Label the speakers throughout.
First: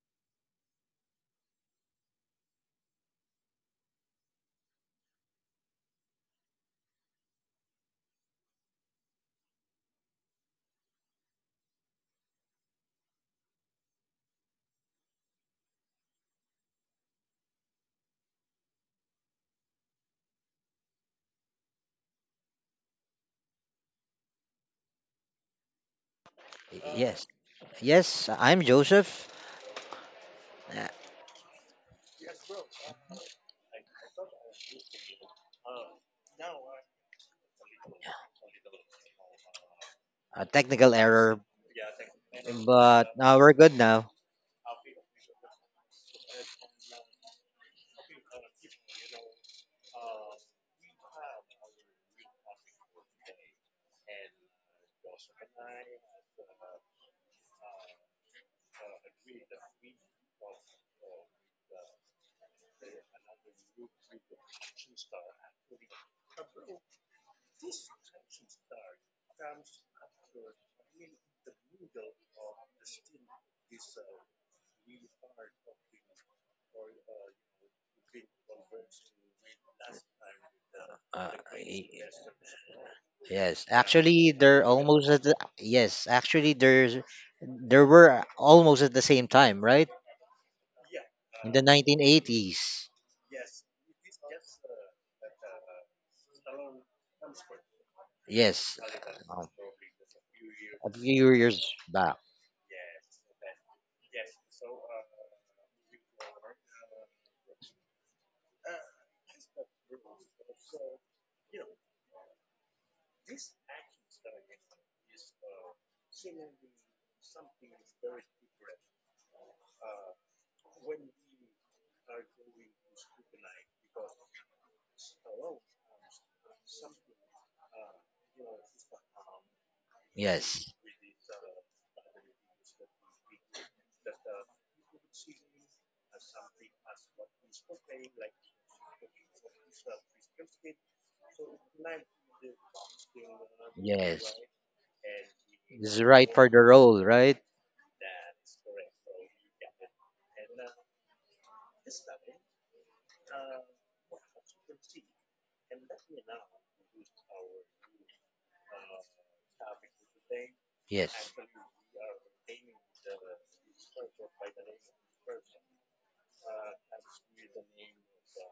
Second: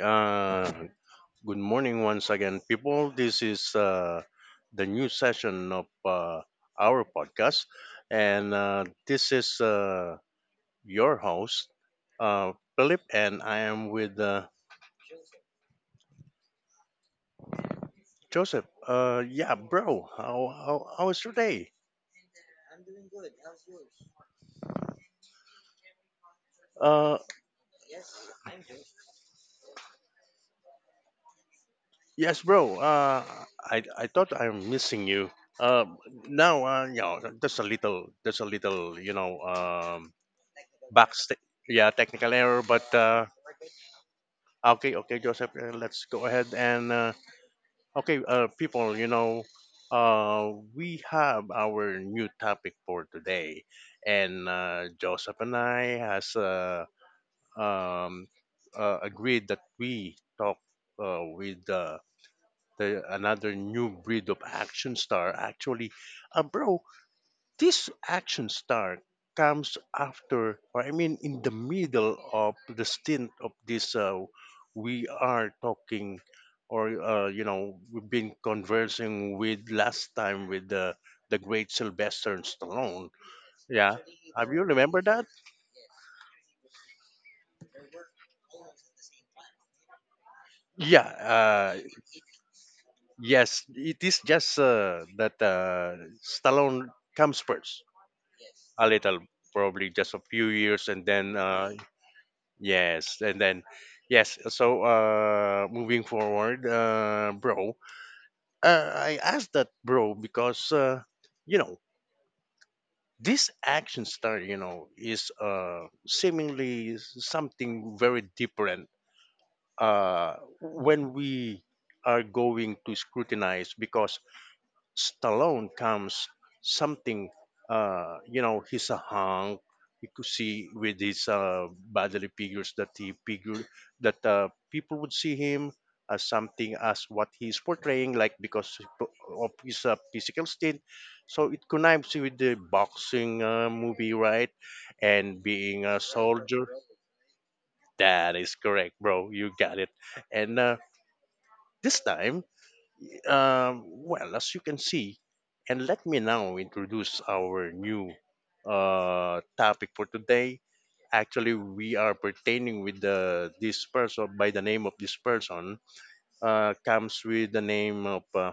Speaker 1: uh, Good morning once again, people. This is the new session of our podcast, and this is your host, Philip, and I am with Joseph. Yeah, bro, how was your day?
Speaker 2: Y-
Speaker 1: Uh,
Speaker 2: Yes, yes, I'm Joseph. Uh,
Speaker 1: yes, bro, I thought I'm missing you. Uh, Now, you know, just a little,
Speaker 2: A technical
Speaker 1: backstage,
Speaker 2: error,
Speaker 1: yeah, technical error, but.
Speaker 2: but we're good now.
Speaker 1: Okay, okay, Joseph, let's go ahead and okay, people, you know, we have our new topic for today, and Joseph and I has um, agreed that we talk with the another new breed of action star, actually a bro this action star comes after, or I mean, in the middle of the stint of this, we are talking, or you know, we've been conversing with last time with the
Speaker 2: Uh,
Speaker 1: the great
Speaker 2: y-
Speaker 1: Sylvester Stallone.
Speaker 2: yes,
Speaker 1: Yeah,
Speaker 2: actually,
Speaker 1: have you
Speaker 2: they're
Speaker 1: remember
Speaker 2: almost at
Speaker 1: that?
Speaker 2: the, yes, actually, there's there were almost at the same time, right?
Speaker 1: Yeah,
Speaker 2: In the 1980s.
Speaker 1: yes, it is just that Stallone comes first
Speaker 2: Yes,
Speaker 1: a little,
Speaker 2: um,
Speaker 1: probably just a few years,
Speaker 2: a
Speaker 1: and
Speaker 2: few
Speaker 1: then
Speaker 2: years back.
Speaker 1: yes, and then yes. So moving forward, bro, I asked that bro because you know this action star, you know, is seemingly something very different uh, when we are going to scrutinize because Stallone comes something, you know, he's a hunk. You could
Speaker 2: Yes,
Speaker 1: see with his bodily figures that he figure that people would see him as something as what he's portraying, like because of his physical state. So it connives with the boxing movie,
Speaker 2: yes,
Speaker 1: right? And being
Speaker 2: this
Speaker 1: a
Speaker 2: is right for the
Speaker 1: soldier.
Speaker 2: role, right?
Speaker 1: That is correct, bro. You got it. And this time well, as you can see, and let me now introduce our new topic for today.
Speaker 2: Yes,
Speaker 1: Actually, we are pertaining with the this person by the name of this person comes with the name of uh,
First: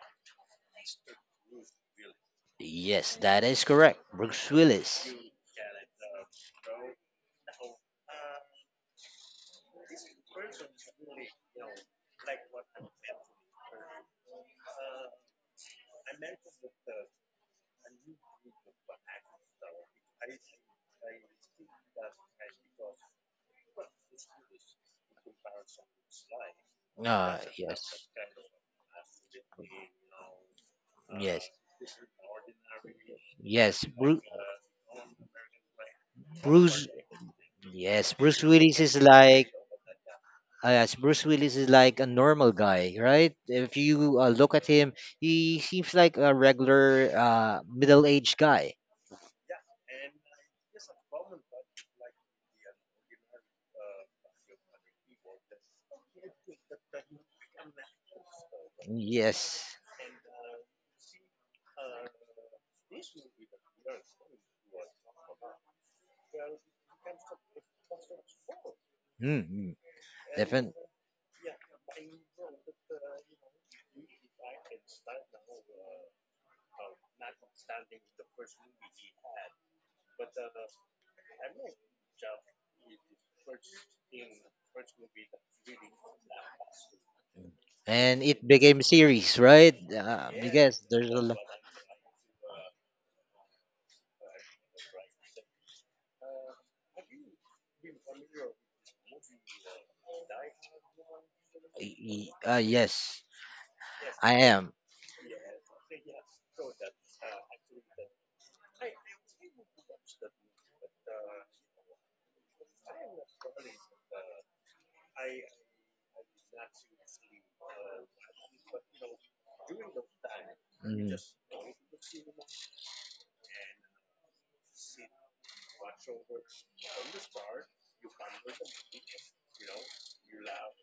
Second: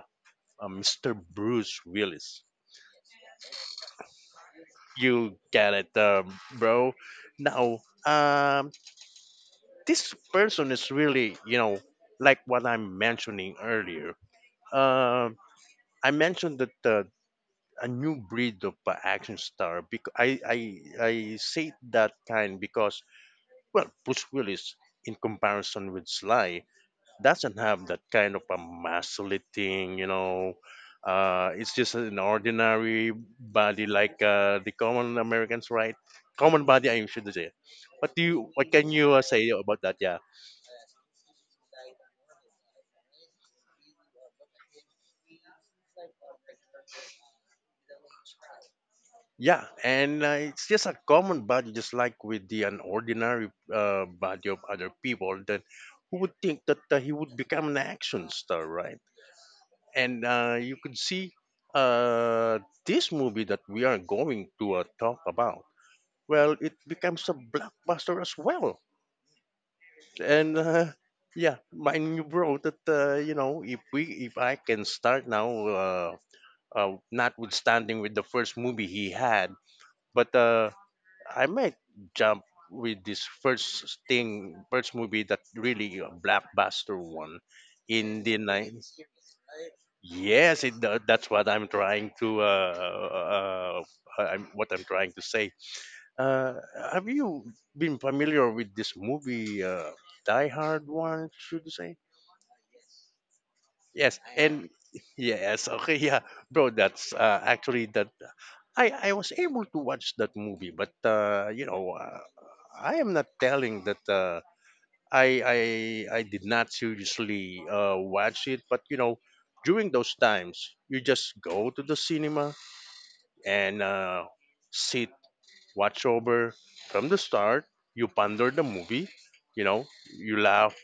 Speaker 1: uh, Mr. Bruce Willis.
Speaker 2: Yes, that is correct. Bruce Willis.
Speaker 1: You get it, bro. Now, um, this person is really, you know, like what I'm mentioning earlier. Um I mentioned that a new breed of action star. Because I say that kind because well, Bruce Willis in comparison with Sly doesn't
Speaker 2: Yes,
Speaker 1: have that kind of a masculating, you know.
Speaker 2: yes,
Speaker 1: It's just an ordinary
Speaker 2: yes.
Speaker 1: body
Speaker 2: Bruce,
Speaker 1: like the common Americans, right? Common
Speaker 2: Bruce.
Speaker 1: body, I should say.
Speaker 2: Yes,
Speaker 1: What do you? What can you say about that? Yeah.
Speaker 2: Bruce Willis is like a normal guy, right? If you look at him, he seems like a regular middle-aged guy.
Speaker 1: Yeah, and it's just a common body, just like with the an ordinary body of other people. That who would think that he would become an action star, right?
Speaker 2: Yes,
Speaker 1: And you could see uh, this movie that we are going to talk about. Well, it becomes a blockbuster as well.
Speaker 2: mm-hmm.
Speaker 1: And
Speaker 2: Definitely.
Speaker 1: yeah, mind you, bro, that you know, if we, if I can start now, notwithstanding with the first movie he had, but. I might jump with this first thing, first movie that really a blockbuster one
Speaker 2: And
Speaker 1: in the
Speaker 2: it became
Speaker 1: nine.
Speaker 2: series, right?
Speaker 1: Yes,
Speaker 2: Because there's a
Speaker 1: that's
Speaker 2: lot.
Speaker 1: what I'm trying to. Uh, I'm, what I'm trying to say. Uh, have you been familiar with this movie, Die Hard one? Should you say?
Speaker 2: Yes,
Speaker 1: Yes,
Speaker 2: I
Speaker 1: and
Speaker 2: am.
Speaker 1: yes, okay, yeah, bro. That's actually that. I was able to watch that movie, but you know. I am not telling that. I I did not seriously watch it, but you know, during those times, you
Speaker 2: Mm.
Speaker 1: just go to the cinema and sit, watch over from the start. You ponder the movie, you know, you laugh,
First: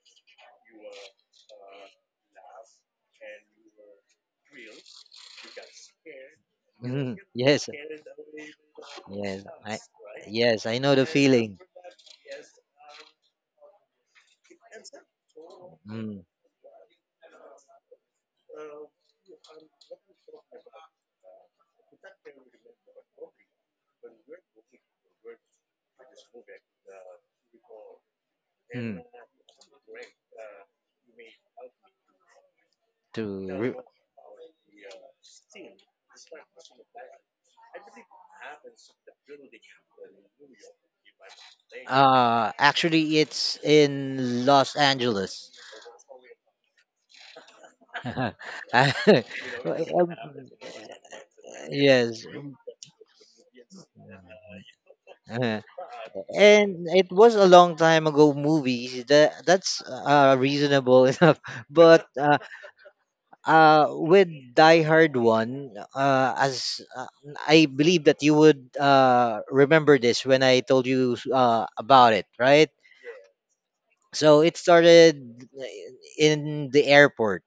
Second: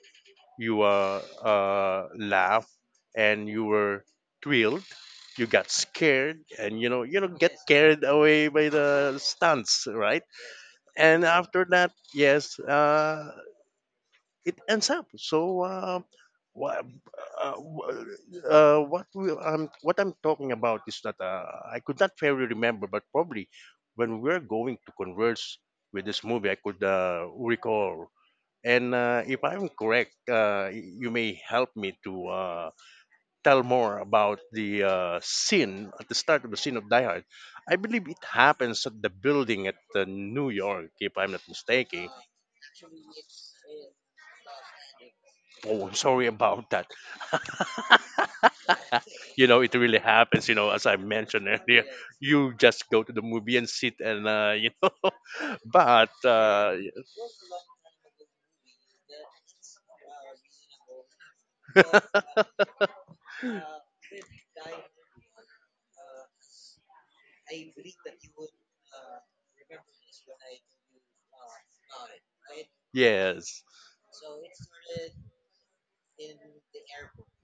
Speaker 1: you laugh, and you were thrilled. You got scared, and
Speaker 2: Mhm.
Speaker 1: get
Speaker 2: Yes.
Speaker 1: carried away by the
Speaker 2: Yes. I.
Speaker 1: stunts, right?
Speaker 2: Yes. I know the
Speaker 1: And
Speaker 2: feeling.
Speaker 1: after that, yes, it ends up. So,
Speaker 2: Mm.
Speaker 1: wha- uh, wha- what we, what I'm talking about is that I could not fairly remember, but probably when we're going to converse with this movie, I could recall. And
Speaker 2: Mm.
Speaker 1: if I'm correct, you may help me to
Speaker 2: To.
Speaker 1: tell
Speaker 2: Re-
Speaker 1: more about the scene at the start of the scene of Die Hard. I believe it happens at the building at New York, if I'm not mistaken.
Speaker 2: Actually, it's in Los Angeles.
Speaker 1: Oh, I'm sorry about that.
Speaker 2: Uh,
Speaker 1: You know, it really
Speaker 2: um,
Speaker 1: happens. You know, as I mentioned earlier,
Speaker 2: yes,
Speaker 1: you just go to the movie and sit and you know.
Speaker 2: uh,
Speaker 1: But
Speaker 2: and it was a long time ago movie. That's reasonable enough, but with Die Hard 1 as I believe that you would remember this when I told you about it, right?
Speaker 1: yes,
Speaker 2: So it started in the airport.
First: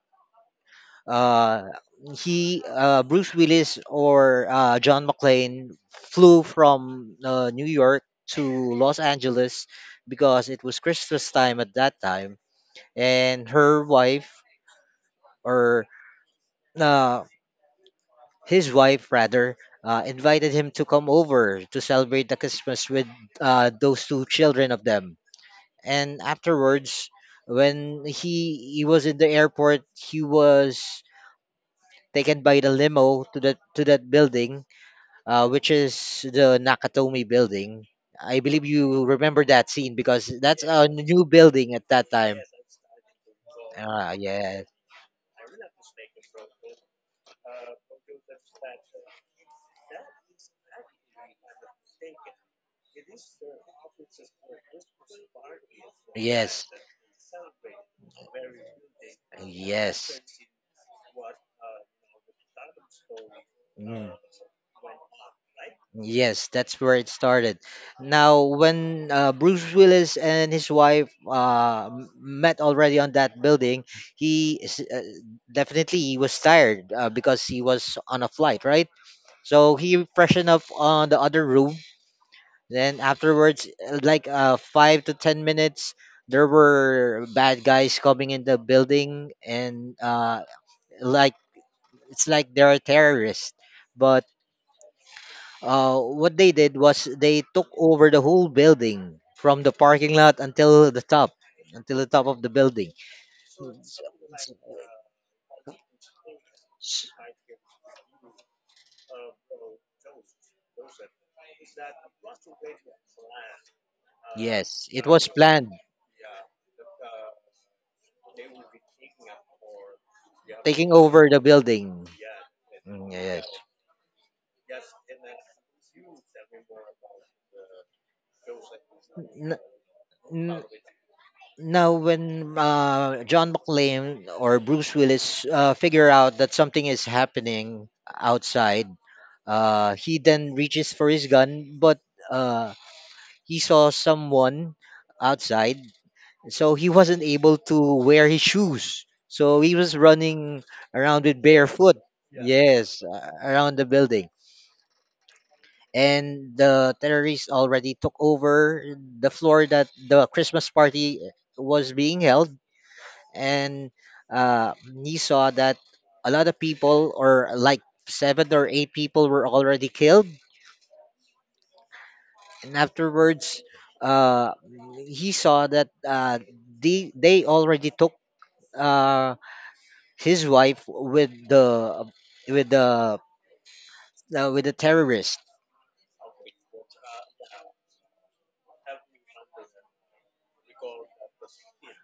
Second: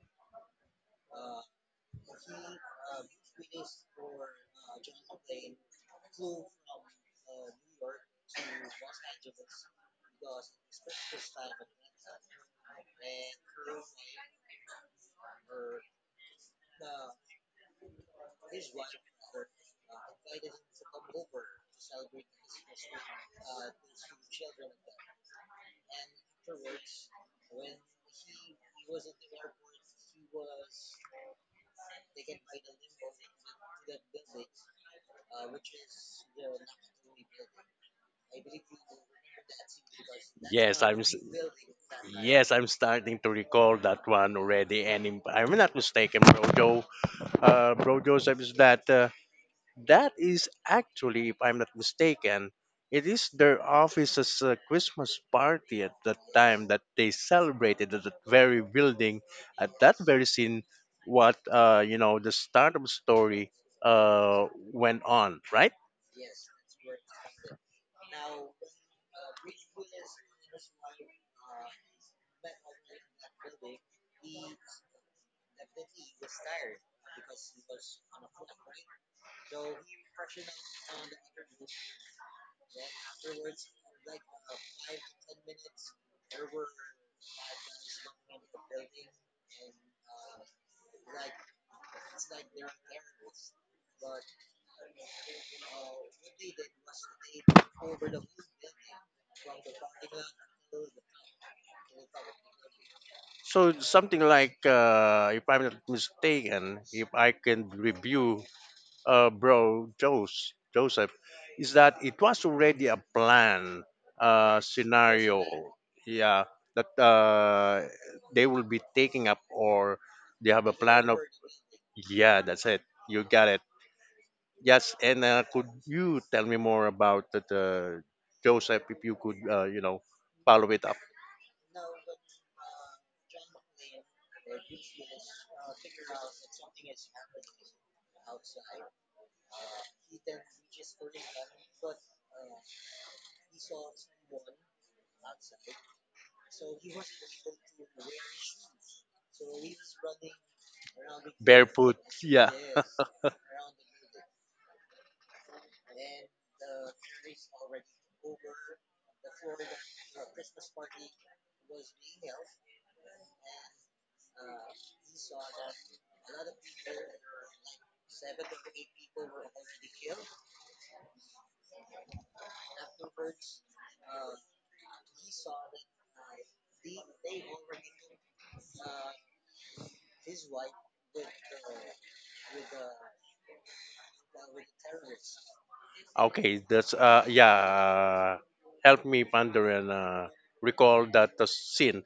Speaker 2: Uh he Bruce Willis or John McClane flew from New York to Los Angeles because it was Christmas time at that time. And her wife or uh, his wife rather invited him to come over to celebrate the Christmas with those two children of them. And afterwards, when he was in the airport, he was taken by the limo to that building, which is the Nakatomi building. I believe you remember that scene because that's
Speaker 1: yes,
Speaker 2: a
Speaker 1: I'm. s-
Speaker 2: new building at that time.
Speaker 1: yes, I'm starting to recall that
Speaker 2: Ah,
Speaker 1: one
Speaker 2: yes,
Speaker 1: already. And if I'm not mistaken, Brojo, Brojo says that that is actually, if I'm not mistaken, it is their office's Christmas party at that
Speaker 2: yes,
Speaker 1: time that they celebrated at that very building, at that
Speaker 2: yes.
Speaker 1: very scene, what, you know, the start of the story
Speaker 2: Mm.
Speaker 1: went on, right?
Speaker 2: Yes, that's where it started. Now, when Bruce Willis and his wife met already on that building, he is, uh, definitely he was tired because he was on a flight, right? So he freshened up on the other room. Then afterwards, 5 to 10 minutes, there were bad guys coming in the building, and like it's like they're terrorists. But what they did was they took over the whole building from the parking lot until the top of the building.
Speaker 1: So
Speaker 2: It's-
Speaker 1: something
Speaker 2: it's-
Speaker 1: like, if I'm not mistaken, if I can review bro Joseph is that it was already a plan
Speaker 2: Yes, it was
Speaker 1: scenario.
Speaker 2: planned,
Speaker 1: Yeah, that they will be taking up or they have a
Speaker 2: taking
Speaker 1: plan of.
Speaker 2: over the building.
Speaker 1: Yeah, that's it.
Speaker 2: Mm,
Speaker 1: You
Speaker 2: yes.
Speaker 1: got it. Yes, and could you tell me more about that, Joseph? If you could,
Speaker 2: N-
Speaker 1: you know,
Speaker 2: n-
Speaker 1: follow it up.
Speaker 2: Now, when John McClane or Bruce Willis figure out that something is happening outside, he then reaches for his gun, but uh, he saw someone outside, so he wasn't able to wear his shoes. So he was running around with
Speaker 1: Barefoot.
Speaker 2: barefoot.
Speaker 1: Yeah.
Speaker 2: Yes, around the building. And the terrorists already took over the floor that the Christmas party was being held. And uh, he saw that a lot of people, or like seven or eight people, were already killed, and afterwards uh he saw that they already took uh his wife with the with the with the terrorist.
Speaker 1: Okay, that's yeah. Help me ponder and recall that the scene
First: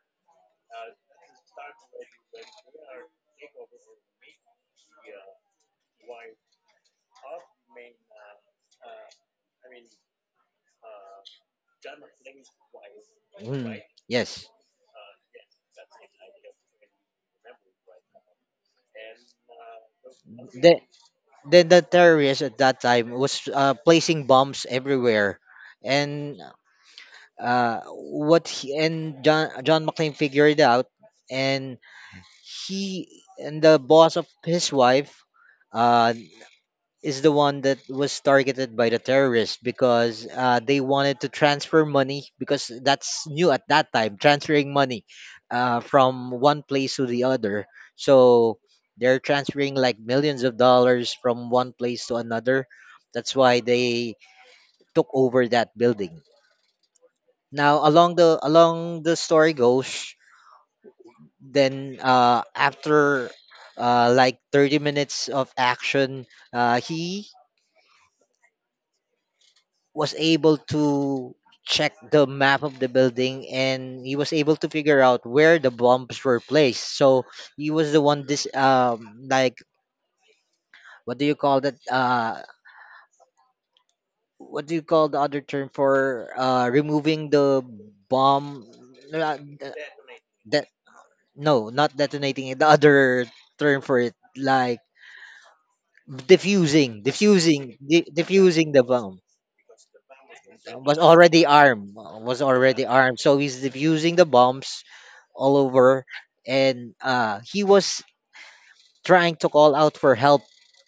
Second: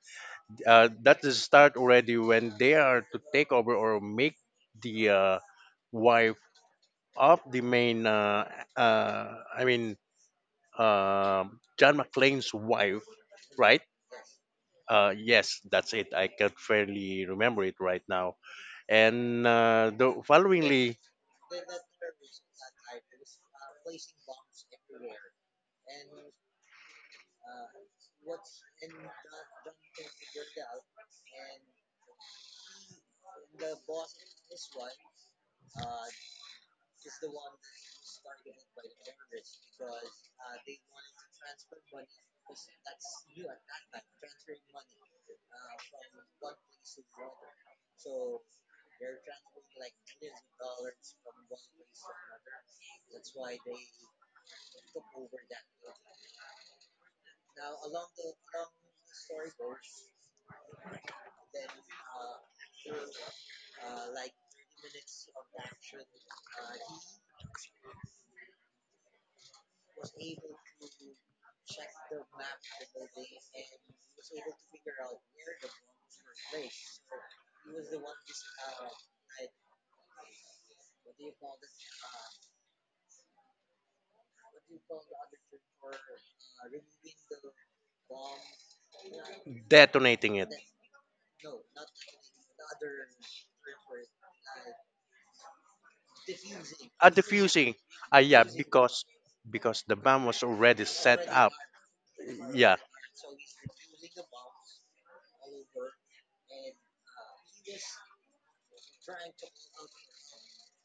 Speaker 1: that is start already when they are to take over or make the wife of the main I mean John McClane's wife
Speaker 2: Mm,
Speaker 1: right
Speaker 2: yes.
Speaker 1: yes that's it I can't fairly remember it right now and the
Speaker 2: the,
Speaker 1: followingly
Speaker 2: then the terrorists at that time was placing bombs everywhere, and and John McClane figured out and he and the boss of his wife uh, is the one that was targeted by the terrorists, because they wanted to transfer money, because that's new at that time, transferring money from one place to the other. So they're transferring like millions of dollars from one place to another. That's why they took over that building. Now, along the story goes. Then after 30 minutes of action, he was able to check the map of the building, and he was able to figure out where the bombs were placed. So he was the one, this like what do you call that what do you call the other term for removing the bomb? uh,
Speaker 1: detonating it
Speaker 2: de- no, not detonating it, the other term for it, like
Speaker 1: diffusing. Ah, yeah
Speaker 2: diffusing the bomb.
Speaker 1: because the bomb was already
Speaker 2: Was
Speaker 1: set
Speaker 2: already
Speaker 1: up
Speaker 2: armed. Was
Speaker 1: yeah
Speaker 2: already armed. So he's diffusing the bombs all over, and he was trying to call out for help,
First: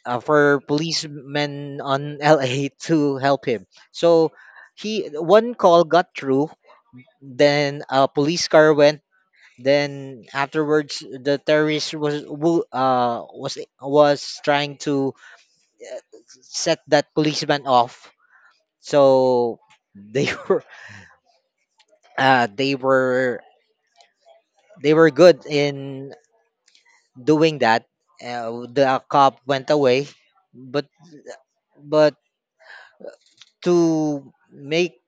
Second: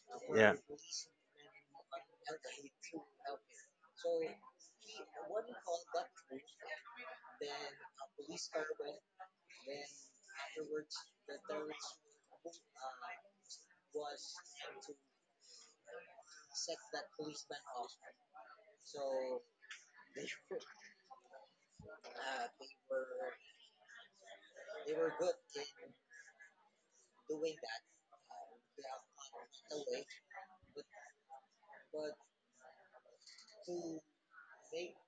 Speaker 1: yeah
Speaker 2: for policemen on LA to help him. So he one call got through. Then a police car went. Then afterwards, the terrorist was wo- was trying to uh, set that policeman off. So they were uh, they were they were good in doing that. The cop went away, but but to make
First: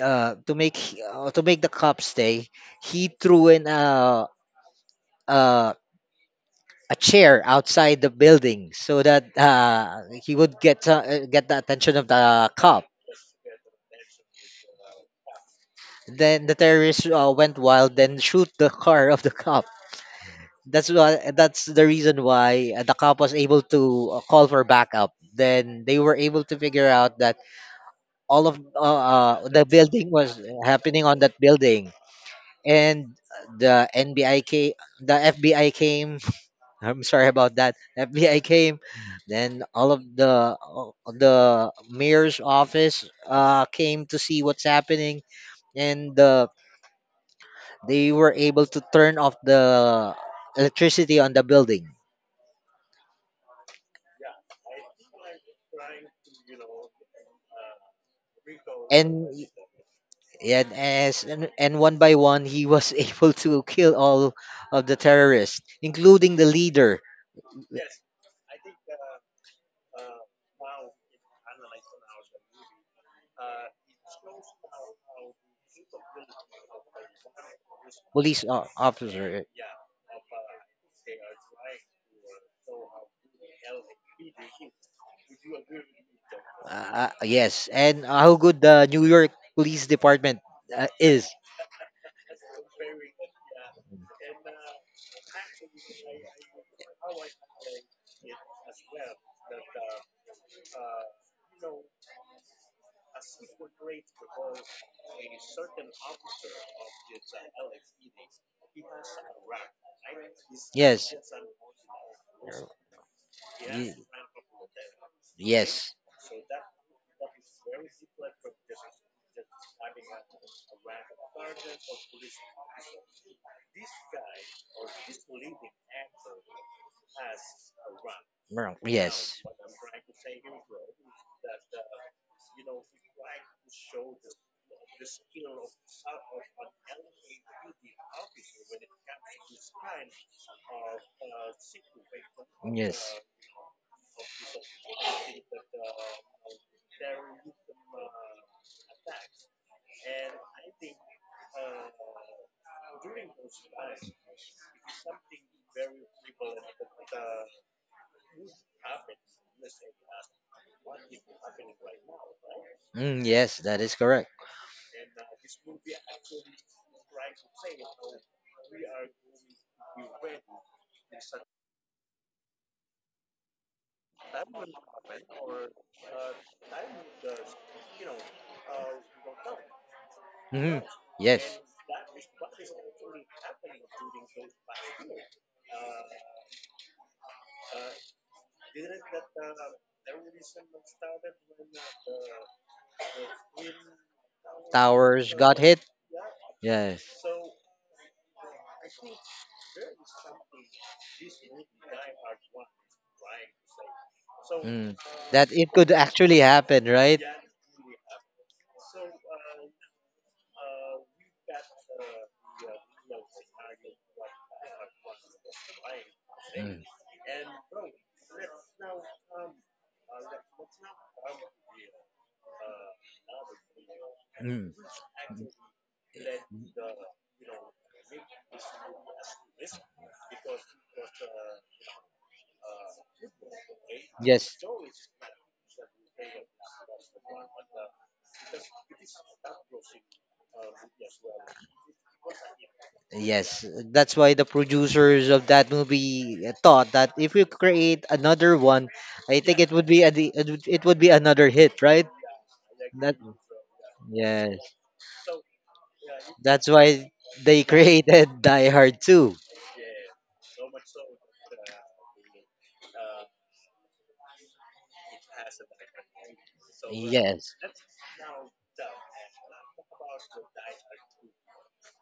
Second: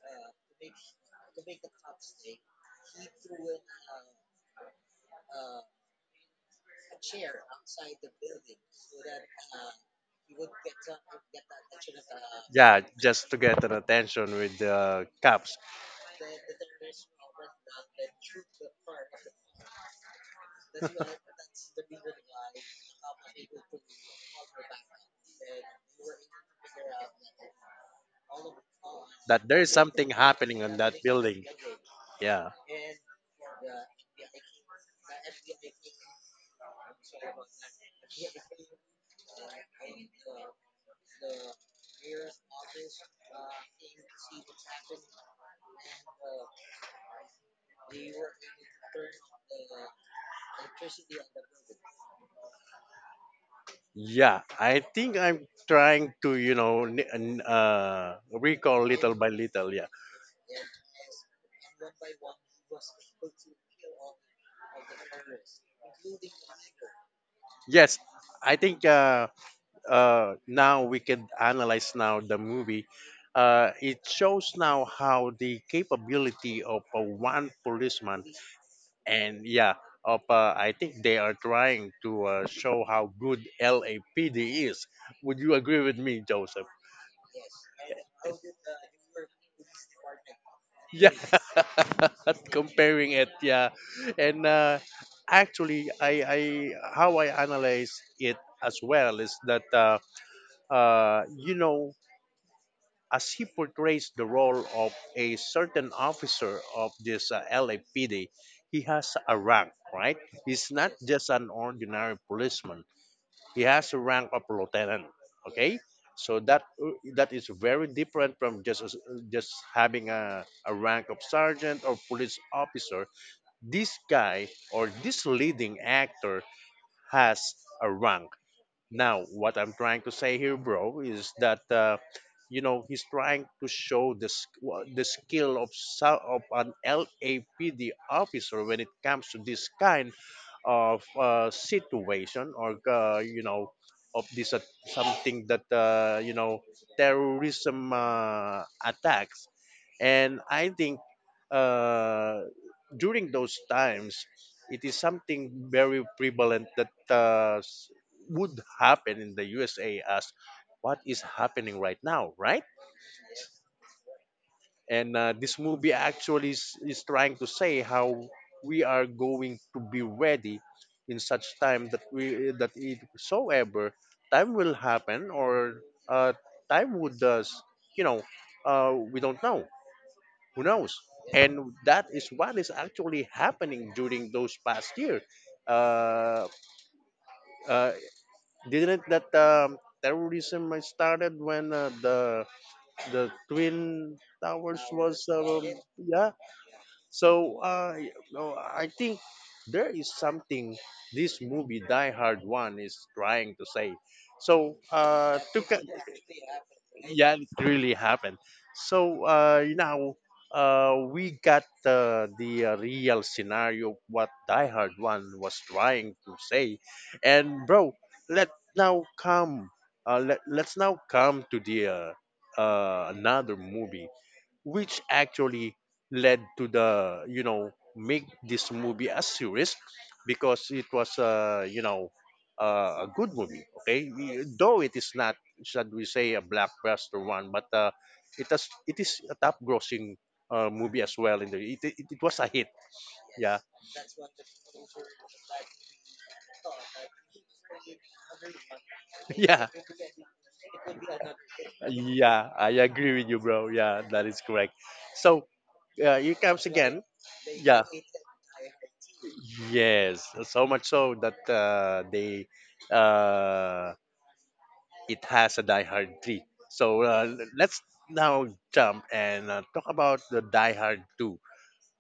Speaker 2: uh, to make to make the cop stay, he threw in a, a chair outside the building so that he would get the attention of the
Speaker 1: yeah
Speaker 2: cop.
Speaker 1: just to get an attention with the cops
Speaker 2: Then the terrorists went wild, then shoot the car of the cop. That's why, that's the reason why the cop was able to call for backup. Then they were able to figure out that all of
Speaker 1: that there
Speaker 2: the
Speaker 1: is
Speaker 2: building
Speaker 1: something
Speaker 2: was
Speaker 1: happening on that
Speaker 2: happening on that
Speaker 1: building.
Speaker 2: building
Speaker 1: Yeah.
Speaker 2: and the nbi came the FBI came. I'm sorry about that, FBI came. Then all of the mayor's office came to see what's happening, and they were able to turn off the electricity on the building.
Speaker 1: Yeah. I think I'm trying to, you know, recall little
Speaker 2: And
Speaker 1: by little. Yeah.
Speaker 2: Yeah, and one by one, he was able to kill all of the terrorists, including the leader.
Speaker 1: Yes. I think now we can analyze now the movie. It shows now how the capability of one policeman
Speaker 2: Police
Speaker 1: and
Speaker 2: officer.
Speaker 1: yeah, of I think they are trying to show how good LAPD is. Would you agree with me, Joseph?
Speaker 2: Yes, and how good the New York Police Department
Speaker 1: Yeah,
Speaker 2: is.
Speaker 1: comparing it, yeah, and actually, I how I analyze it as well is that you know as he portrays the role of a certain officer of this LAPD, he has a rank, right? He's not
Speaker 2: Yes,
Speaker 1: just an ordinary policeman. He has
Speaker 2: Y-
Speaker 1: a rank of lieutenant. Okay,
Speaker 2: yes,
Speaker 1: so that that is very different from just having a rank of sergeant or police officer. This guy or this leading actor has a rank.
Speaker 2: Mer-
Speaker 1: Now,
Speaker 2: yes,
Speaker 1: what I'm trying to say here, bro, is that you know he's trying to show the the skill of of an LAPD officer when it comes to this kind of situation or
Speaker 2: yes.
Speaker 1: you know of this something that you know terrorism attacks, and I think uh, during those times it is something very prevalent that would happen in the USA as what is happening right now, right?
Speaker 2: Mm, yes, that is correct.
Speaker 1: And this movie actually is trying to say how we are going to be ready in such time that we that it soever time will happen or uh, time would you know we don't know who
Speaker 2: Mhm.
Speaker 1: knows
Speaker 2: Yes.
Speaker 1: and that is what is actually happening during those past year uh, uh, didn't that terrorism might started when the twin towers was
Speaker 2: Towers got hit.
Speaker 1: yeah.
Speaker 2: Yes.
Speaker 1: So no, I think there is something this movie Die Hard one is trying to say. So
Speaker 2: Mm. That it could actually happen, right?
Speaker 1: yeah, it really happened. So you know, we got the real scenario of what Die Hard One was trying to say,
Speaker 2: Mm.
Speaker 1: and bro, let now come, let's now come to the another movie
Speaker 2: Mm.
Speaker 1: which actually led to the you know make this movie a series because it was you know a good movie okay
Speaker 2: Yes.
Speaker 1: though it is not should we say a blockbuster one but it is a top grossing movie as well in it was a hit yeah
Speaker 2: Yes, that's why the producers of that movie thought that if you create another one, I think
Speaker 1: yeah
Speaker 2: it would it would be another hit, right?
Speaker 1: yeah I
Speaker 2: That
Speaker 1: agree with you bro yeah that is
Speaker 2: yes,
Speaker 1: correct so here comes
Speaker 2: that's
Speaker 1: again
Speaker 2: why they
Speaker 1: yeah.
Speaker 2: created Die Hard 2.
Speaker 1: Yes, so much so that they uh, it has a Die Hard three. So
Speaker 2: Yes,
Speaker 1: let's now jump and talk about the Die Hard two.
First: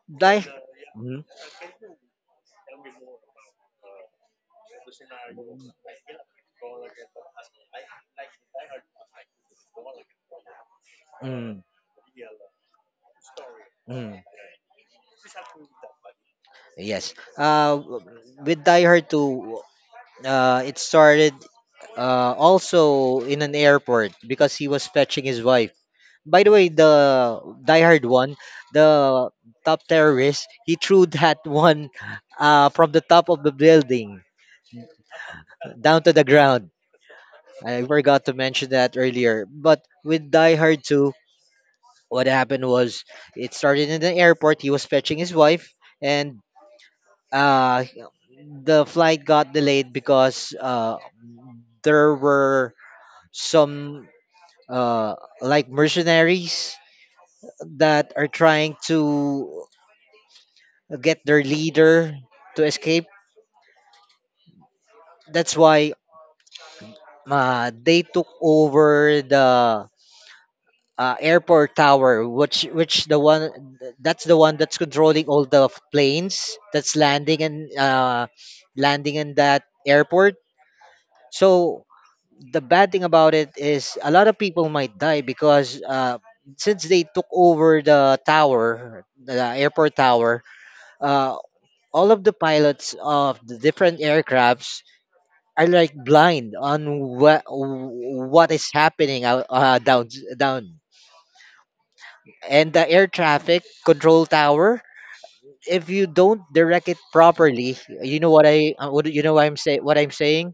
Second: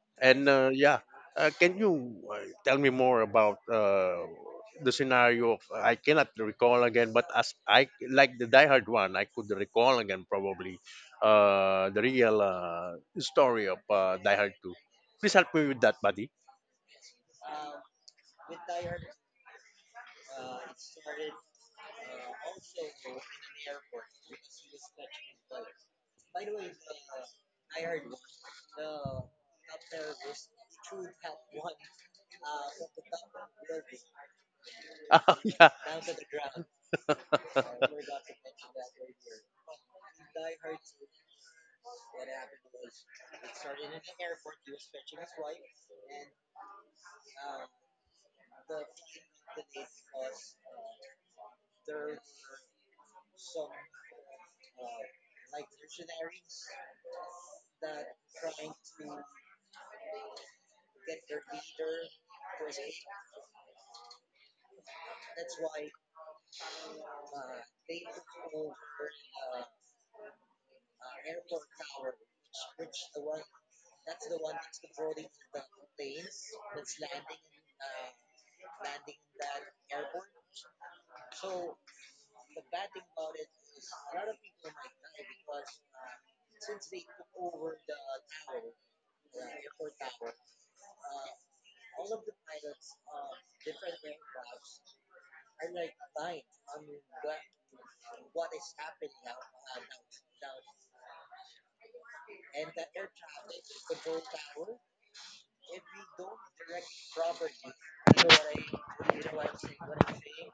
Speaker 2: Die.
Speaker 1: And yeah,
Speaker 2: Mm,
Speaker 1: can you tell me more about the scenario? Of, I cannot recall again, but as I like the Die Hard one, I could recall again probably
Speaker 2: mm.
Speaker 1: the real story of
Speaker 2: Mm,
Speaker 1: Die Hard two. Please help me with that, buddy.
Speaker 2: yes. With Die Hard 2, it started also in an airport because he was fetching his wife. By the way, the Die Hard 1, the top terrorist, he threw that one from the top of the building
Speaker 1: Yeah.
Speaker 2: down to the ground. I forgot to mention that earlier. But with Die Hard 2, what happened was it started in the airport. He was fetching his wife, and uh the flight got delayed because there were some uh like mercenaries that are trying to get their leader to escape. That's why they took over the airport tower, which the one that's controlling all the planes that's landing and landing in that airport. So the bad thing about it is a lot of people might die because since they took over the tower, the airport tower, uh, all of the pilots of the different aircrafts are like blind on what is happening down and the air traffic control tower. If you don't direct it properly, you know what I what you know what I'm say what I'm saying.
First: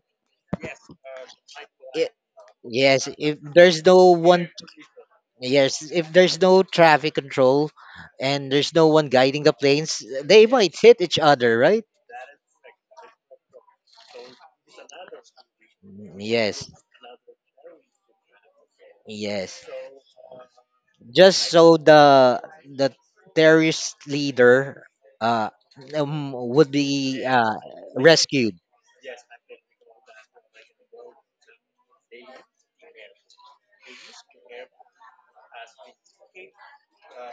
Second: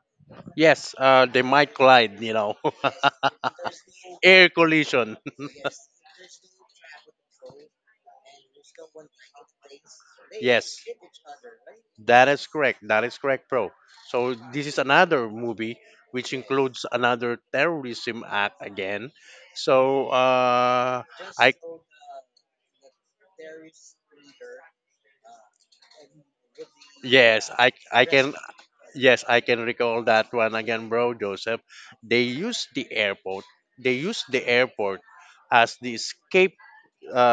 Speaker 1: Yes, they might
Speaker 2: It,
Speaker 1: collide, you know.
Speaker 2: yes, if there's no
Speaker 1: Air
Speaker 2: one.
Speaker 1: collision.
Speaker 2: Yes, if there's no traffic control, and there's no one guiding the planes, they might
Speaker 1: Yes,
Speaker 2: hit each other, right?
Speaker 1: that is correct. That is correct, bro. So this is another movie which
Speaker 2: Yes,
Speaker 1: includes another terrorism act again.
Speaker 2: yes.
Speaker 1: So
Speaker 2: Just
Speaker 1: I
Speaker 2: so the terrorist leader uh would be
Speaker 1: yes, I can
Speaker 2: rescued.
Speaker 1: yes I can recall that one again, bro, Joseph. They use the airport. They use the airport as the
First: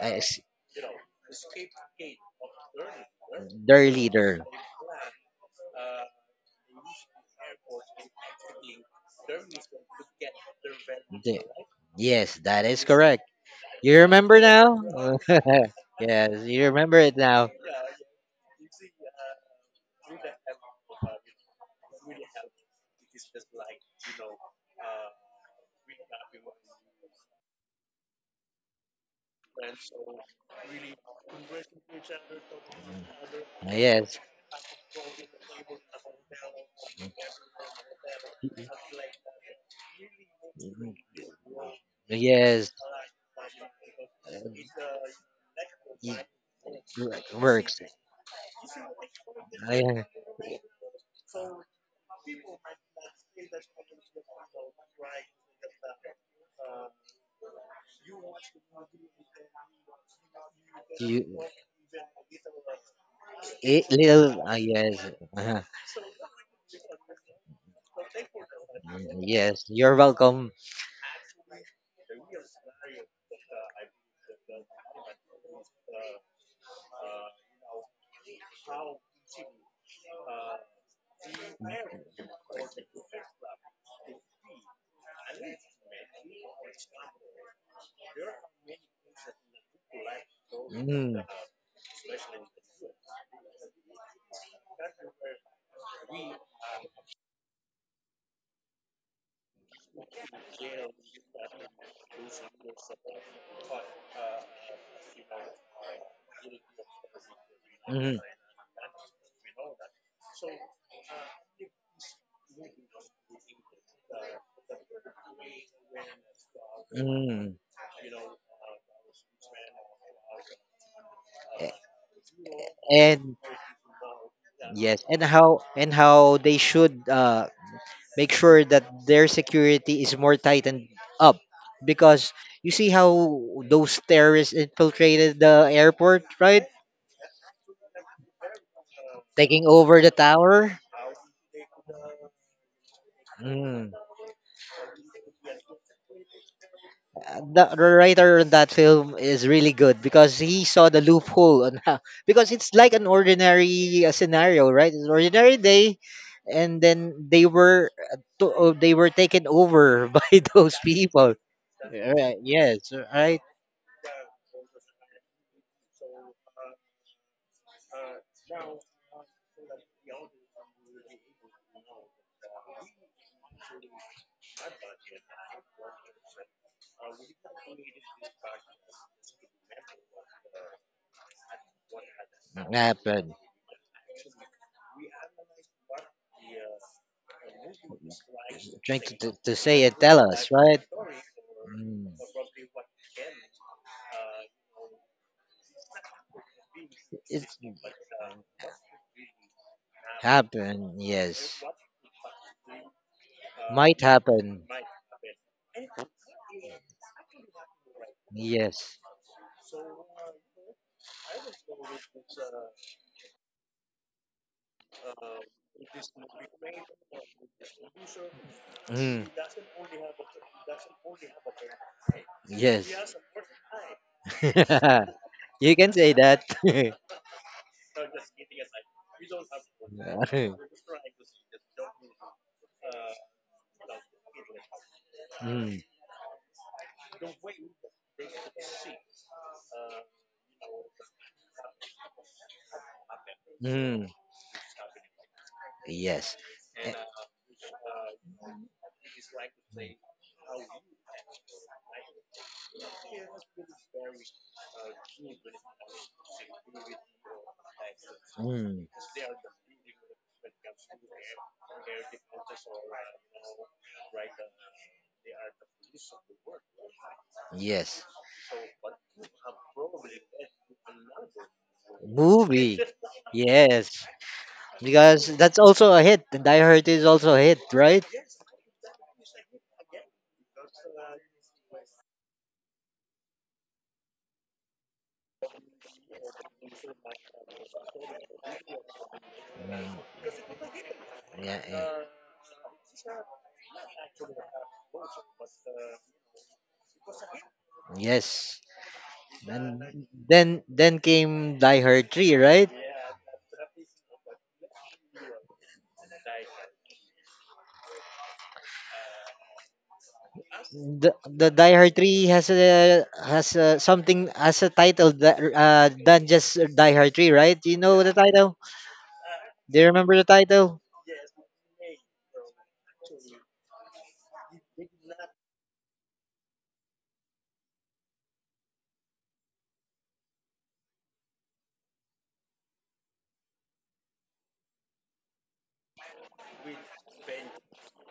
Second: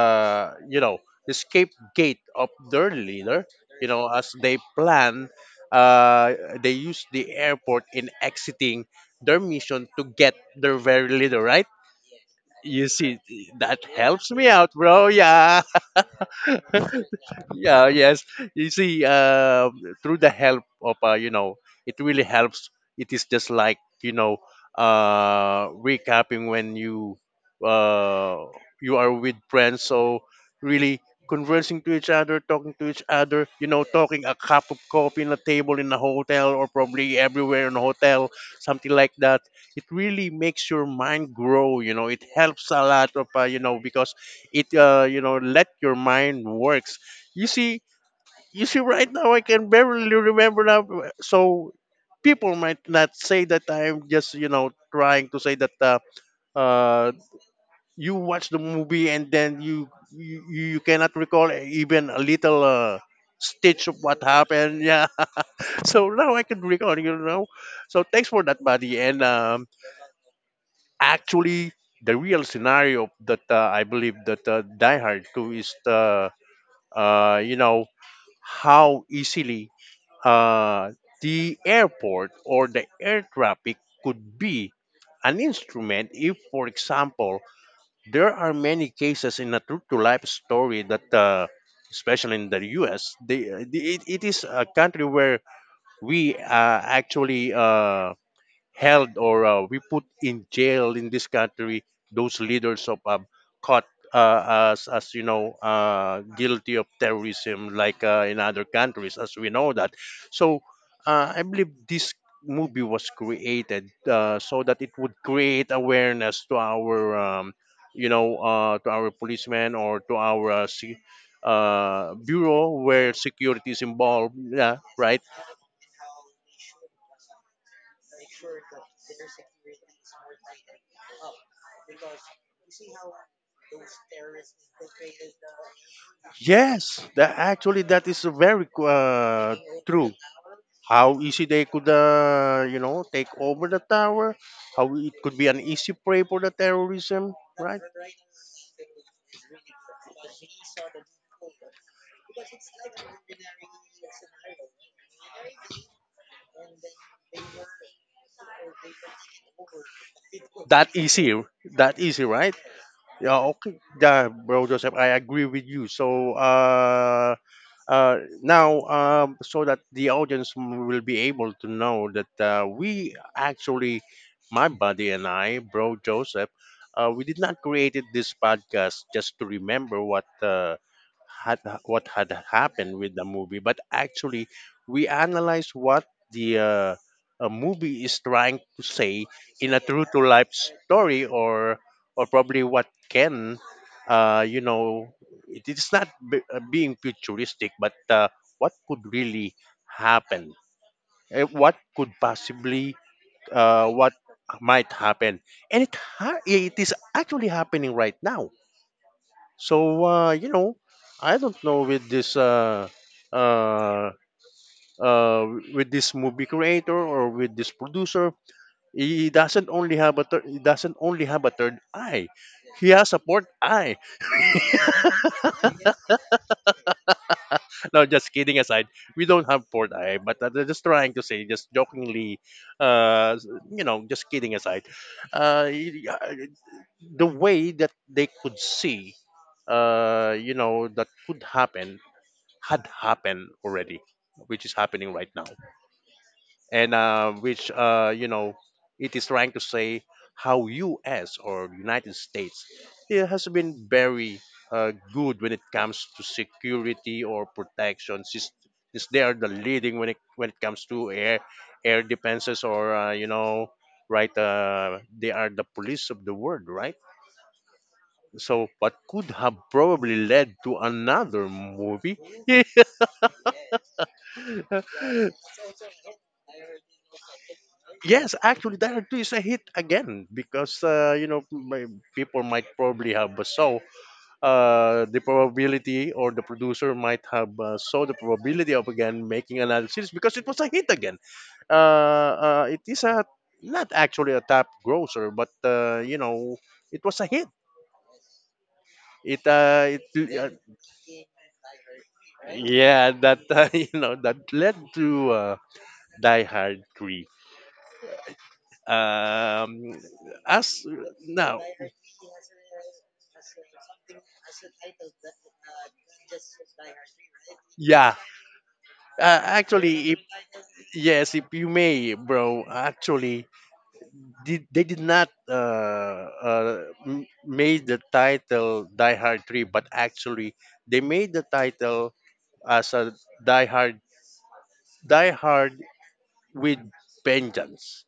Speaker 2: As
Speaker 1: you know, the scapegoat of their leader. You
Speaker 2: their
Speaker 1: know, as
Speaker 2: leader.
Speaker 1: they plan, uh, they use the airport in exiting their mission to get their very leader,
Speaker 2: The-
Speaker 1: right?
Speaker 2: yes, that is
Speaker 1: You see,
Speaker 2: correct.
Speaker 1: that
Speaker 2: You
Speaker 1: helps
Speaker 2: remember
Speaker 1: me out,
Speaker 2: now?
Speaker 1: bro. Yeah.
Speaker 2: Yes, you remember it now.
Speaker 1: Yeah, yes, you see, through the help of, it really helps. It is just like, recapping when uh, you are with friends, so really conversing to each other, talking to each other,
Speaker 2: Yes.
Speaker 1: talking a cup of coffee in a table in a hotel, or probably everywhere in a hotel, something like that. It really makes your
Speaker 2: Mm,
Speaker 1: mind grow, you know, it helps
Speaker 2: yes.
Speaker 1: a lot of because it
Speaker 2: It
Speaker 1: uh, you know let your mind work. you see,
Speaker 2: works.
Speaker 1: you see, right now I can
Speaker 2: I,
Speaker 1: barely remember now. So people might not say that I'm just, trying to say that uh, you watch the movie and then you cannot
Speaker 2: you,
Speaker 1: recall even a little
Speaker 2: it,
Speaker 1: stitch of what
Speaker 2: little.
Speaker 1: happened. Yeah.
Speaker 2: Yes. Uh-huh.
Speaker 1: So now I can recall, you know. So thanks for that, buddy. And
Speaker 2: Yes. You're welcome.
Speaker 1: actually, the real scenario that I believe that Die Hard 2 is, uh, you know, how easily uh, the airport or the air traffic could be an instrument if, for example, there are many cases in a true to life story that,
Speaker 2: Mm,
Speaker 1: especially in the US, they, it is a country where we actually held or we put in jail in this country those leaders of caught as you know guilty of terrorism like
Speaker 2: mm,
Speaker 1: in other countries as we know that. So I believe this movie was created so that it would create awareness to our
Speaker 2: mm.
Speaker 1: to our policemen or to our
Speaker 2: A-
Speaker 1: bureau where
Speaker 2: And
Speaker 1: security is involved, yeah,
Speaker 2: yes.
Speaker 1: right.
Speaker 2: And how they should make sure that their security is more tightened up, because you see how those terrorists infiltrated the airport, right?
Speaker 1: Yes, that actually that is very
Speaker 2: Taking over the
Speaker 1: true.
Speaker 2: tower.
Speaker 1: How easy they could, take over the
Speaker 2: Mm.
Speaker 1: tower. How it could be an easy prey for the terrorism,
Speaker 2: The
Speaker 1: right?
Speaker 2: the writer on that film is really good because he saw the loophole on how because it's like an ordinary scenario, right? An ordinary day, and then they were taken over by those
Speaker 1: That
Speaker 2: people.
Speaker 1: easy, that easy,
Speaker 2: Right,
Speaker 1: right?
Speaker 2: yes
Speaker 1: Yeah,
Speaker 2: right
Speaker 1: okay, yeah, bro Joseph, I agree with you. So, now, so that the audience m- will be able to know that we actually, my buddy and I, bro Joseph, we did not created this podcast just to remember had what had happened with the
Speaker 2: Happened.
Speaker 1: movie, but actually we analyzed what the a movie is trying to
Speaker 2: Drink
Speaker 1: say
Speaker 2: to
Speaker 1: in a
Speaker 2: say it,
Speaker 1: true to
Speaker 2: tell us,
Speaker 1: life
Speaker 2: right?
Speaker 1: story,
Speaker 2: Mm.
Speaker 1: or probably what can uh, you know it is not b- being
Speaker 2: It
Speaker 1: futuristic, but what could really happen?
Speaker 2: happen,
Speaker 1: Eh,
Speaker 2: yes.
Speaker 1: what could possibly,
Speaker 2: Might
Speaker 1: what
Speaker 2: happen,
Speaker 1: might happen? And it is actually happening right now.
Speaker 2: yes.
Speaker 1: So I don't know uh, uh, with this movie creator or with this producer.
Speaker 2: Mm.
Speaker 1: He doesn't only have a third eye. He has
Speaker 2: Yes.
Speaker 1: a fourth eye.
Speaker 2: You can say that.
Speaker 1: No, just kidding aside, we don't have port eye, but I'm just trying to say, just jokingly, uh, just kidding aside, uh,
Speaker 2: Mm.
Speaker 1: y- y- uh, the way that they could see, that could happen had happened already,
Speaker 2: Mm.
Speaker 1: which is happening right now
Speaker 2: Yes. Eh,
Speaker 1: and which it is trying to say how U.S. or United States it has been very good when it comes to security or protection
Speaker 2: mm.
Speaker 1: since they are the leading when it comes to air defenses or right, they are the police of the world, right?
Speaker 2: Yes.
Speaker 1: So what could have probably led to another movie. Yeah.
Speaker 2: Movie. Yes. Because that's also a hit. Die Hard is also a hit, right?
Speaker 1: Yes, actually, that is a hit again because my- people might probably have a saw. The probability or the producer might have saw the probability of again making another
Speaker 2: Mm.
Speaker 1: series because it was a hit again.
Speaker 2: Yeah, yeah.
Speaker 1: It is a not actually a top grosser, but it was a hit.
Speaker 2: Yes.
Speaker 1: It
Speaker 2: And
Speaker 1: it uh,
Speaker 2: then came Die Hard 3, right?
Speaker 1: yeah that you know that led to Die Hard three. Um, as
Speaker 2: The
Speaker 1: now.
Speaker 2: Die Hard 3 has something as a title that than just Die Hard 3, right? Do you know the
Speaker 1: Yeah,
Speaker 2: title? Do you
Speaker 1: Actually,
Speaker 2: remember
Speaker 1: if
Speaker 2: the title?
Speaker 1: yes, if you may, bro. Actually, they did not made the title Die Hard Three, but actually they made the title as a Die Hard Die Hard with Vengeance.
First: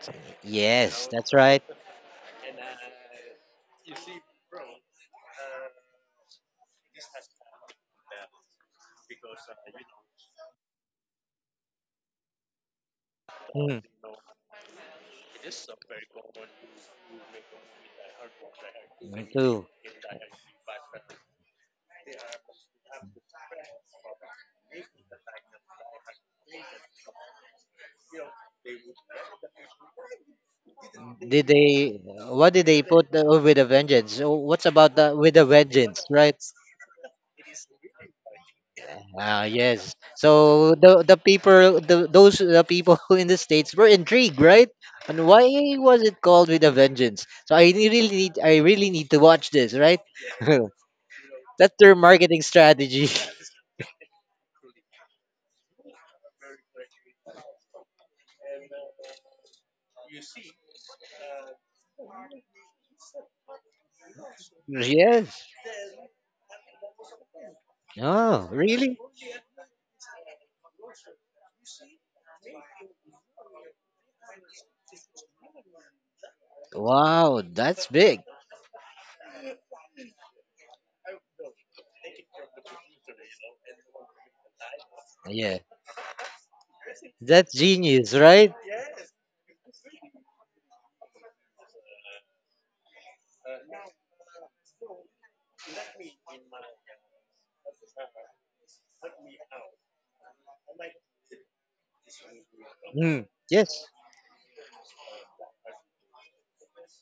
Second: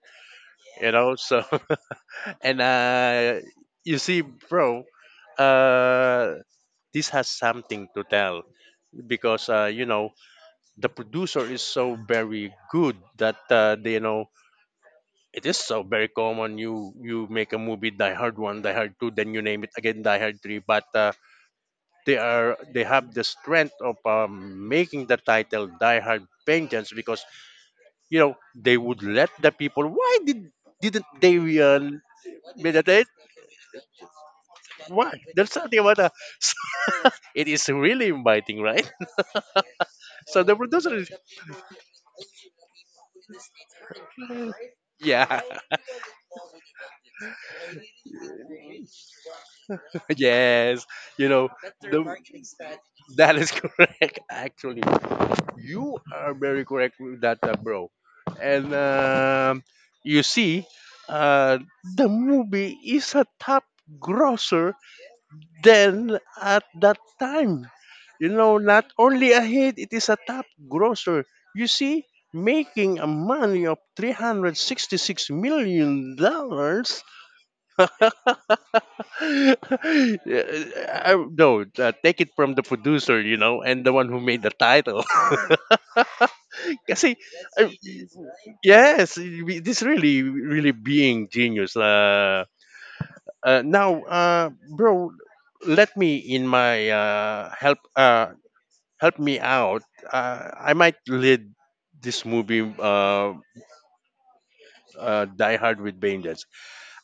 Speaker 1: You
Speaker 2: Yes,
Speaker 1: know,
Speaker 2: that's
Speaker 1: so
Speaker 2: right.
Speaker 1: and you see, bro, uh, this has something to tell because the producer is so very good that
Speaker 2: Mm,
Speaker 1: they, you know, it is so very common. You make a movie Die Hard one, Die Hard two,
Speaker 2: me
Speaker 1: then you name
Speaker 2: too.
Speaker 1: it again Die Hard three. But they are they have the strength of making the title Die Hard Vengeance because you know they would let the people. Why did didn't they
Speaker 2: Did they, what did they
Speaker 1: meditate?
Speaker 2: put with a vengeance? So what's about
Speaker 1: Why?
Speaker 2: the with a
Speaker 1: There's something about
Speaker 2: vengeance,
Speaker 1: that.
Speaker 2: right?
Speaker 1: So it is really inviting, right?
Speaker 2: Ah, yes.
Speaker 1: So the
Speaker 2: So
Speaker 1: producer
Speaker 2: the
Speaker 1: is,
Speaker 2: the people, the, those the people in the states were intrigued, right? And
Speaker 1: yeah.
Speaker 2: why was it called with a vengeance? So I really need to watch this, right?
Speaker 1: Yes, you know,
Speaker 2: That's their
Speaker 1: the,
Speaker 2: marketing strategy.
Speaker 1: that is correct. Actually, you are very correct with that, bro. And you see, uh, the movie is a top grosser
Speaker 2: Yes.
Speaker 1: than at that time. You
Speaker 2: Oh,
Speaker 1: know, not
Speaker 2: really?
Speaker 1: only a hit, it is a top grosser. You see, making a money of $366 million dollars.
Speaker 2: Wow, that's big.
Speaker 1: Uh, no, take it from the producer, you know, and the one who made the title.
Speaker 2: Yeah,
Speaker 1: Kasi,
Speaker 2: that's
Speaker 1: uh,
Speaker 2: genius, right?
Speaker 1: yes, we- this really, really being genius. Now, bro, let me in my help. Help me out. I might lead this movie,
Speaker 2: Mm. Yes,
Speaker 1: Die Hard with Vengeance.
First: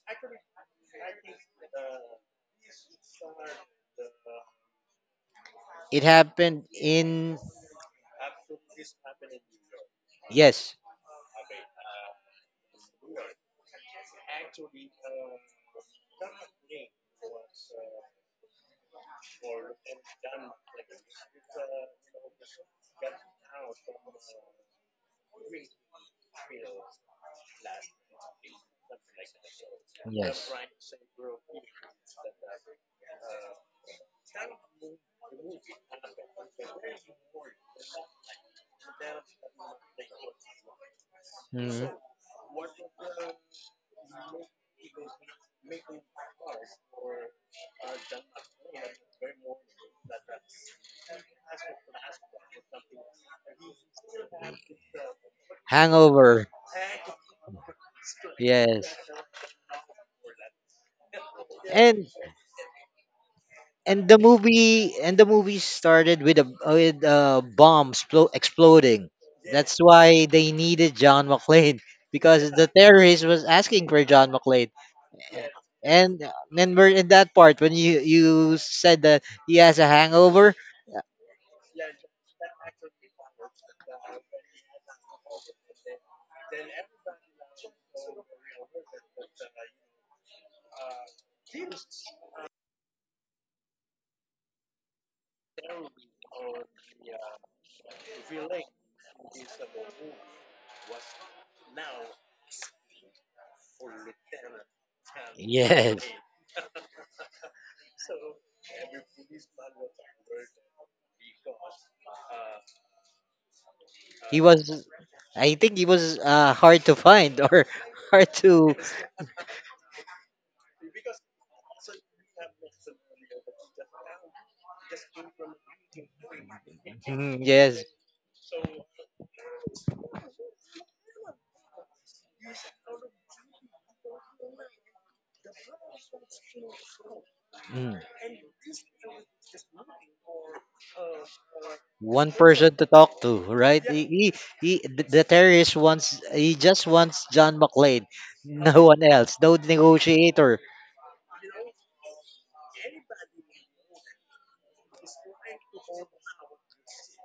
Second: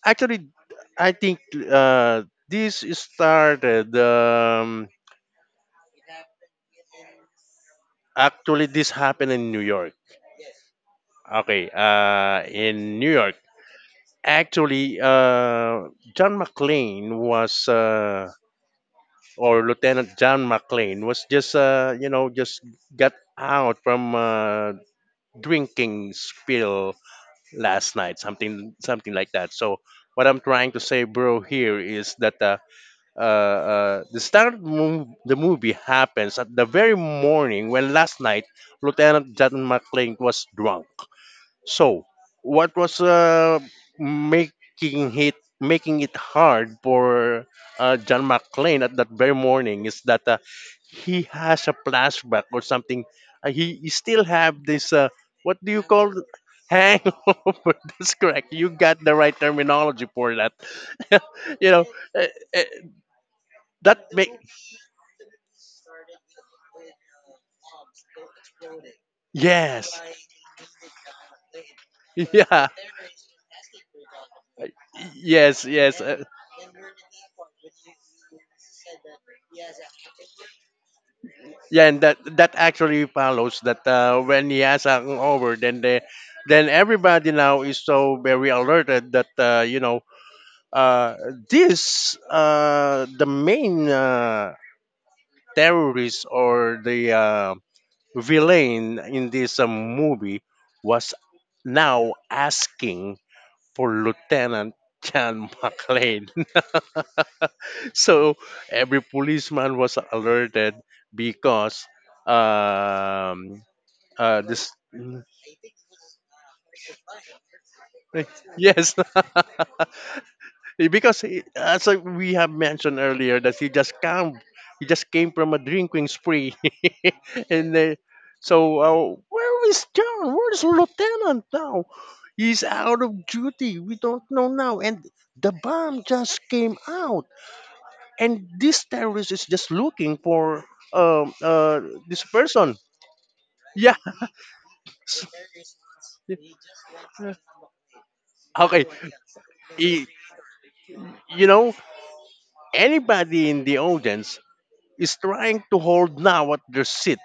Speaker 1: Actually, I think this started.
Speaker 2: it happened in.
Speaker 1: Actually, this happened in New York.
Speaker 2: yes,
Speaker 1: Okay, in New York, actually, John McClane was, or Lieutenant John McClane was just, just got out from drinking spill last night, something, something like that. So what I'm
Speaker 2: yes.
Speaker 1: trying to say, bro, here is that the movie happens at the very morning when last night Lieutenant John McClane was drunk.
Speaker 2: Mm.
Speaker 1: So, what was making it making it hard for John McClane at that very morning is that he has a flashback or something. He still have this what do you call it?
Speaker 2: Hangover.
Speaker 1: Hangover? That's correct. You
Speaker 2: Yes.
Speaker 1: got the right terminology for that. You know
Speaker 2: And
Speaker 1: uh, uh, that
Speaker 2: and the
Speaker 1: make
Speaker 2: movie and the movie started with a bomb exploding. That's
Speaker 1: yes,
Speaker 2: why they needed John McClane because
Speaker 1: yeah,
Speaker 2: the terrorist was asking for John McClane.
Speaker 1: yes, yes.
Speaker 2: And then we're in that part when you said that he has a hangover. Yeah.
Speaker 1: Yeah, and that that actually follows that when he has a over, then they, then everybody now is so very alerted that uh, this the main terrorist or the villain in this movie was now asking for Lieutenant John
Speaker 2: Yes,
Speaker 1: McClane. So every policeman was alerted because. Um,
Speaker 2: he
Speaker 1: this
Speaker 2: was. I think he was hard to find or hard to.
Speaker 1: yes because he, as I- we have mentioned earlier that he just came from a drinking spree
Speaker 2: Mm,
Speaker 1: and
Speaker 2: yes.
Speaker 1: so where is john where's lieutenant now, he's out of duty, we don't know now, and the bomb just came out
Speaker 2: Mm.
Speaker 1: and this terrorist is just looking for um uh this
Speaker 2: One
Speaker 1: person,
Speaker 2: person to talk to, right?
Speaker 1: yeah.
Speaker 2: He, he, he the the terrorist wants he just wants John McClane, no
Speaker 1: Okay,
Speaker 2: one else, no
Speaker 1: he,
Speaker 2: negotiator.
Speaker 1: you know, anybody in the audience is trying to hold now at their seat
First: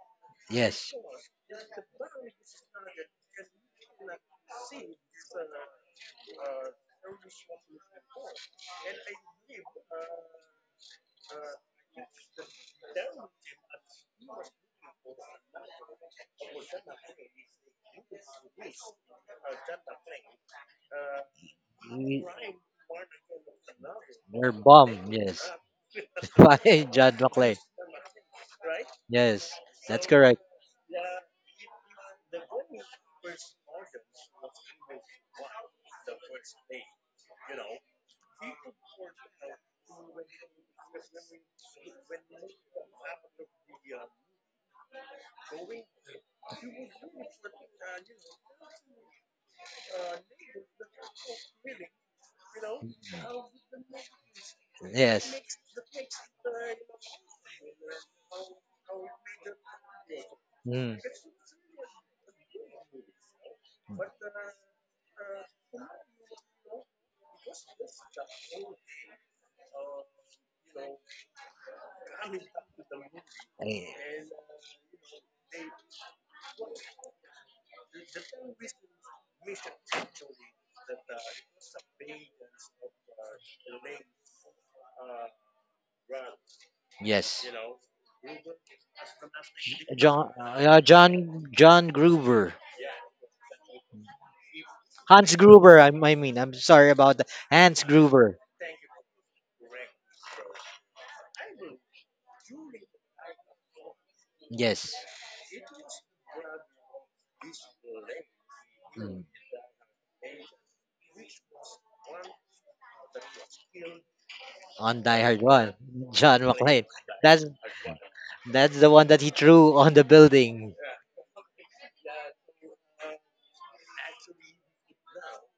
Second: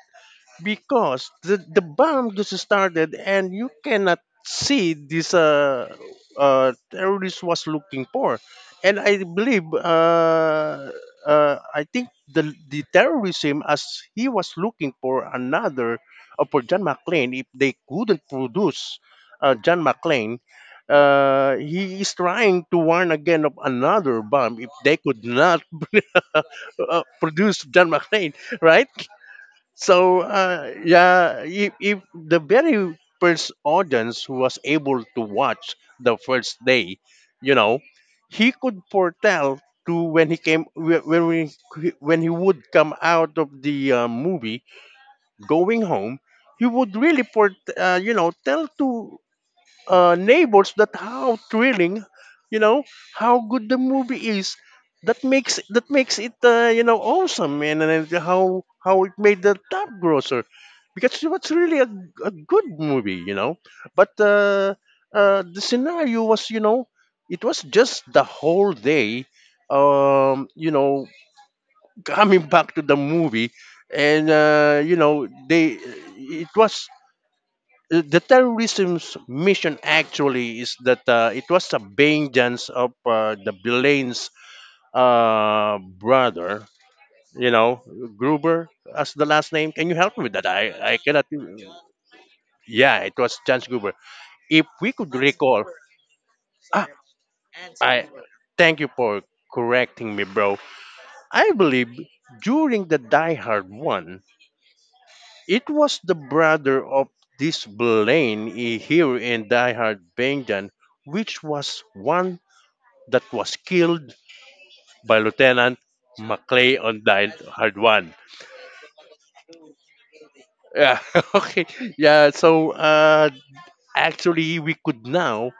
Speaker 2: Yes,
Speaker 1: because the bomb just started and you cannot see this terrorist was looking for. And I believe I think the terrorism as he was looking for another for john mcclane, if they couldn't produce john mcclane, he is
Speaker 2: we-
Speaker 1: trying to warn again of another
Speaker 2: we're
Speaker 1: bomb if they
Speaker 2: bomb.
Speaker 1: could
Speaker 2: Yes,
Speaker 1: not
Speaker 2: why John McClane?
Speaker 1: produce John McClane, right?
Speaker 2: Yes, that's
Speaker 1: So
Speaker 2: correct.
Speaker 1: yeah, if the very first audience who was able to watch the first day, you know, he could foretell to when he came whe- when we when he would come out of the movie going home, he would really for tell to neighbors that how thrilling, you know, how good the movie is,
Speaker 2: Yes,
Speaker 1: that makes it awesome, and how it made the top grosser
Speaker 2: mm.
Speaker 1: because it was really a good movie, you know, but the scenario was, you know, it was just the whole day, um, you know coming back to the movie
Speaker 2: Eh,
Speaker 1: and they it was the terrorism's mission actually is that it was a vengeance of the Blaine's brother,
Speaker 2: yes.
Speaker 1: you know, Gruber as the last name. Can you help me with that? I cannot.
Speaker 2: John Gruber,
Speaker 1: Yeah, it was Chance Gruber. If we could
Speaker 2: Hans
Speaker 1: recall,
Speaker 2: Gruber. I mean, I'm
Speaker 1: ah,
Speaker 2: sorry about that. Hans
Speaker 1: I
Speaker 2: Gruber.
Speaker 1: thank you for correcting me, bro. I believe during the Die Hard one,
Speaker 2: Yes.
Speaker 1: it was the brother of this Blaine, a hero
Speaker 2: Mm.
Speaker 1: in Die Hard Vengeance, which was one that was killed
Speaker 2: On
Speaker 1: by
Speaker 2: Die Hard One,
Speaker 1: Lieutenant
Speaker 2: John
Speaker 1: McClay
Speaker 2: McClane.
Speaker 1: on Die
Speaker 2: That's
Speaker 1: Hard 1.
Speaker 2: That's the one that he threw on the building.
Speaker 1: Yeah, okay. Yeah, so actually, we could now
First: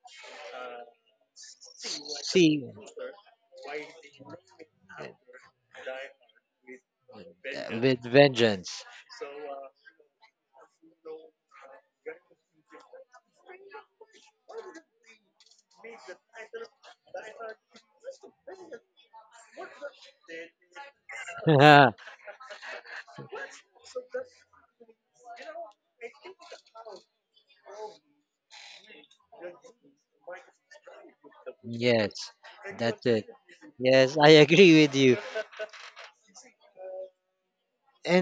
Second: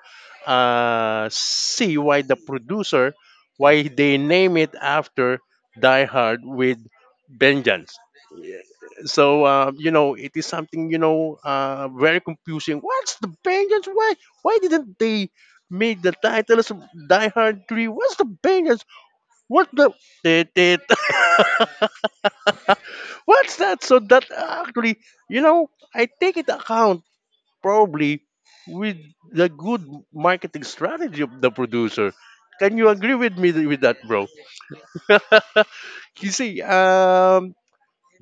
Speaker 1: see why the
Speaker 2: See,
Speaker 1: producer, why they name it after Die Hard with
Speaker 2: uh,
Speaker 1: Vengeance.
Speaker 2: with vengeance.
Speaker 1: So you know, it is something you know very confusing. What's the vengeance? Why didn't they make the titles of Die Hard Three? What's the vengeance? What the Tit, tit. What's that? So that actually, you know, I take it account probably with the good marketing strategy of the
Speaker 2: Yes,
Speaker 1: producer. Can you
Speaker 2: that's
Speaker 1: agree
Speaker 2: it.
Speaker 1: with me with that,
Speaker 2: Yes,
Speaker 1: bro?
Speaker 2: I agree with you.
Speaker 1: you see,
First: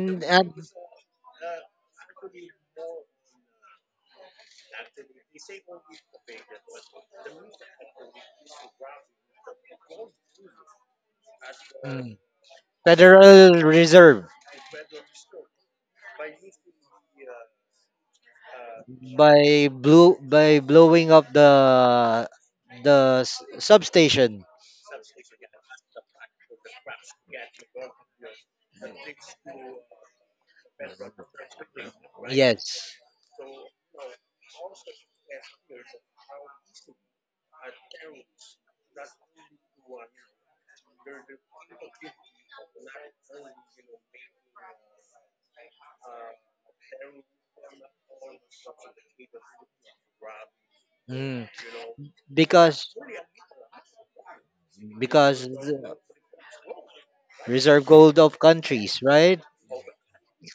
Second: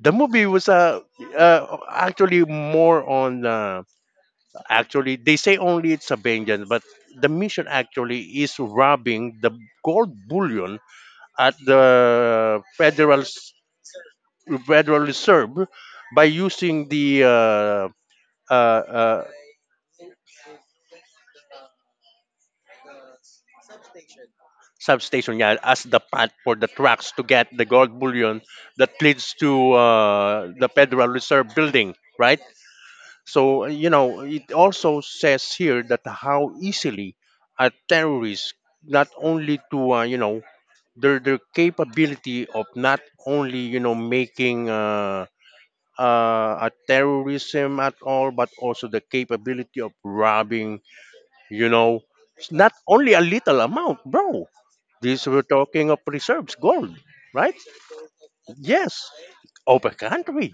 Speaker 1: the movie was actually more on actually they say only it's a vengeance, but the mission actually is robbing the gold bullion at
Speaker 2: mm,
Speaker 1: the federal
Speaker 2: Federal Reserve
Speaker 1: federal reserve by using the uh, uh,
Speaker 2: by blew by blowing up the substation.
Speaker 1: substation, yeah, as the path for the trucks to get the gold bullion that leads to the federal reserve building, right?
Speaker 2: Yes.
Speaker 1: So you know it also says here that how easily a terrorist, not only to you know, their capability of not only you know making a terrorism at all, but also the capability of robbing.
Speaker 2: Mm,
Speaker 1: You know, it's not
Speaker 2: because
Speaker 1: only a little amount, bro. These we're
Speaker 2: because
Speaker 1: talking
Speaker 2: the
Speaker 1: of reserves, gold, right?
Speaker 2: reserve gold of countries,
Speaker 1: Yes,
Speaker 2: right?
Speaker 1: of a country,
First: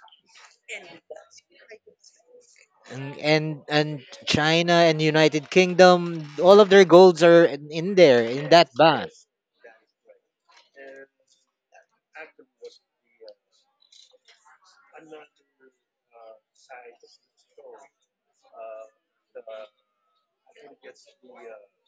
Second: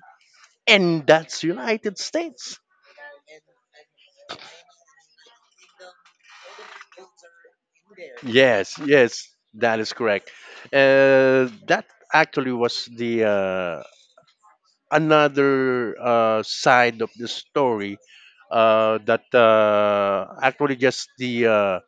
Speaker 1: and that's United States.
Speaker 2: And China and United Kingdom, all of their golds are in there in that
Speaker 1: Yes,
Speaker 2: ban.
Speaker 1: yes, that is correct. That actually was the another side of the story, that actually just the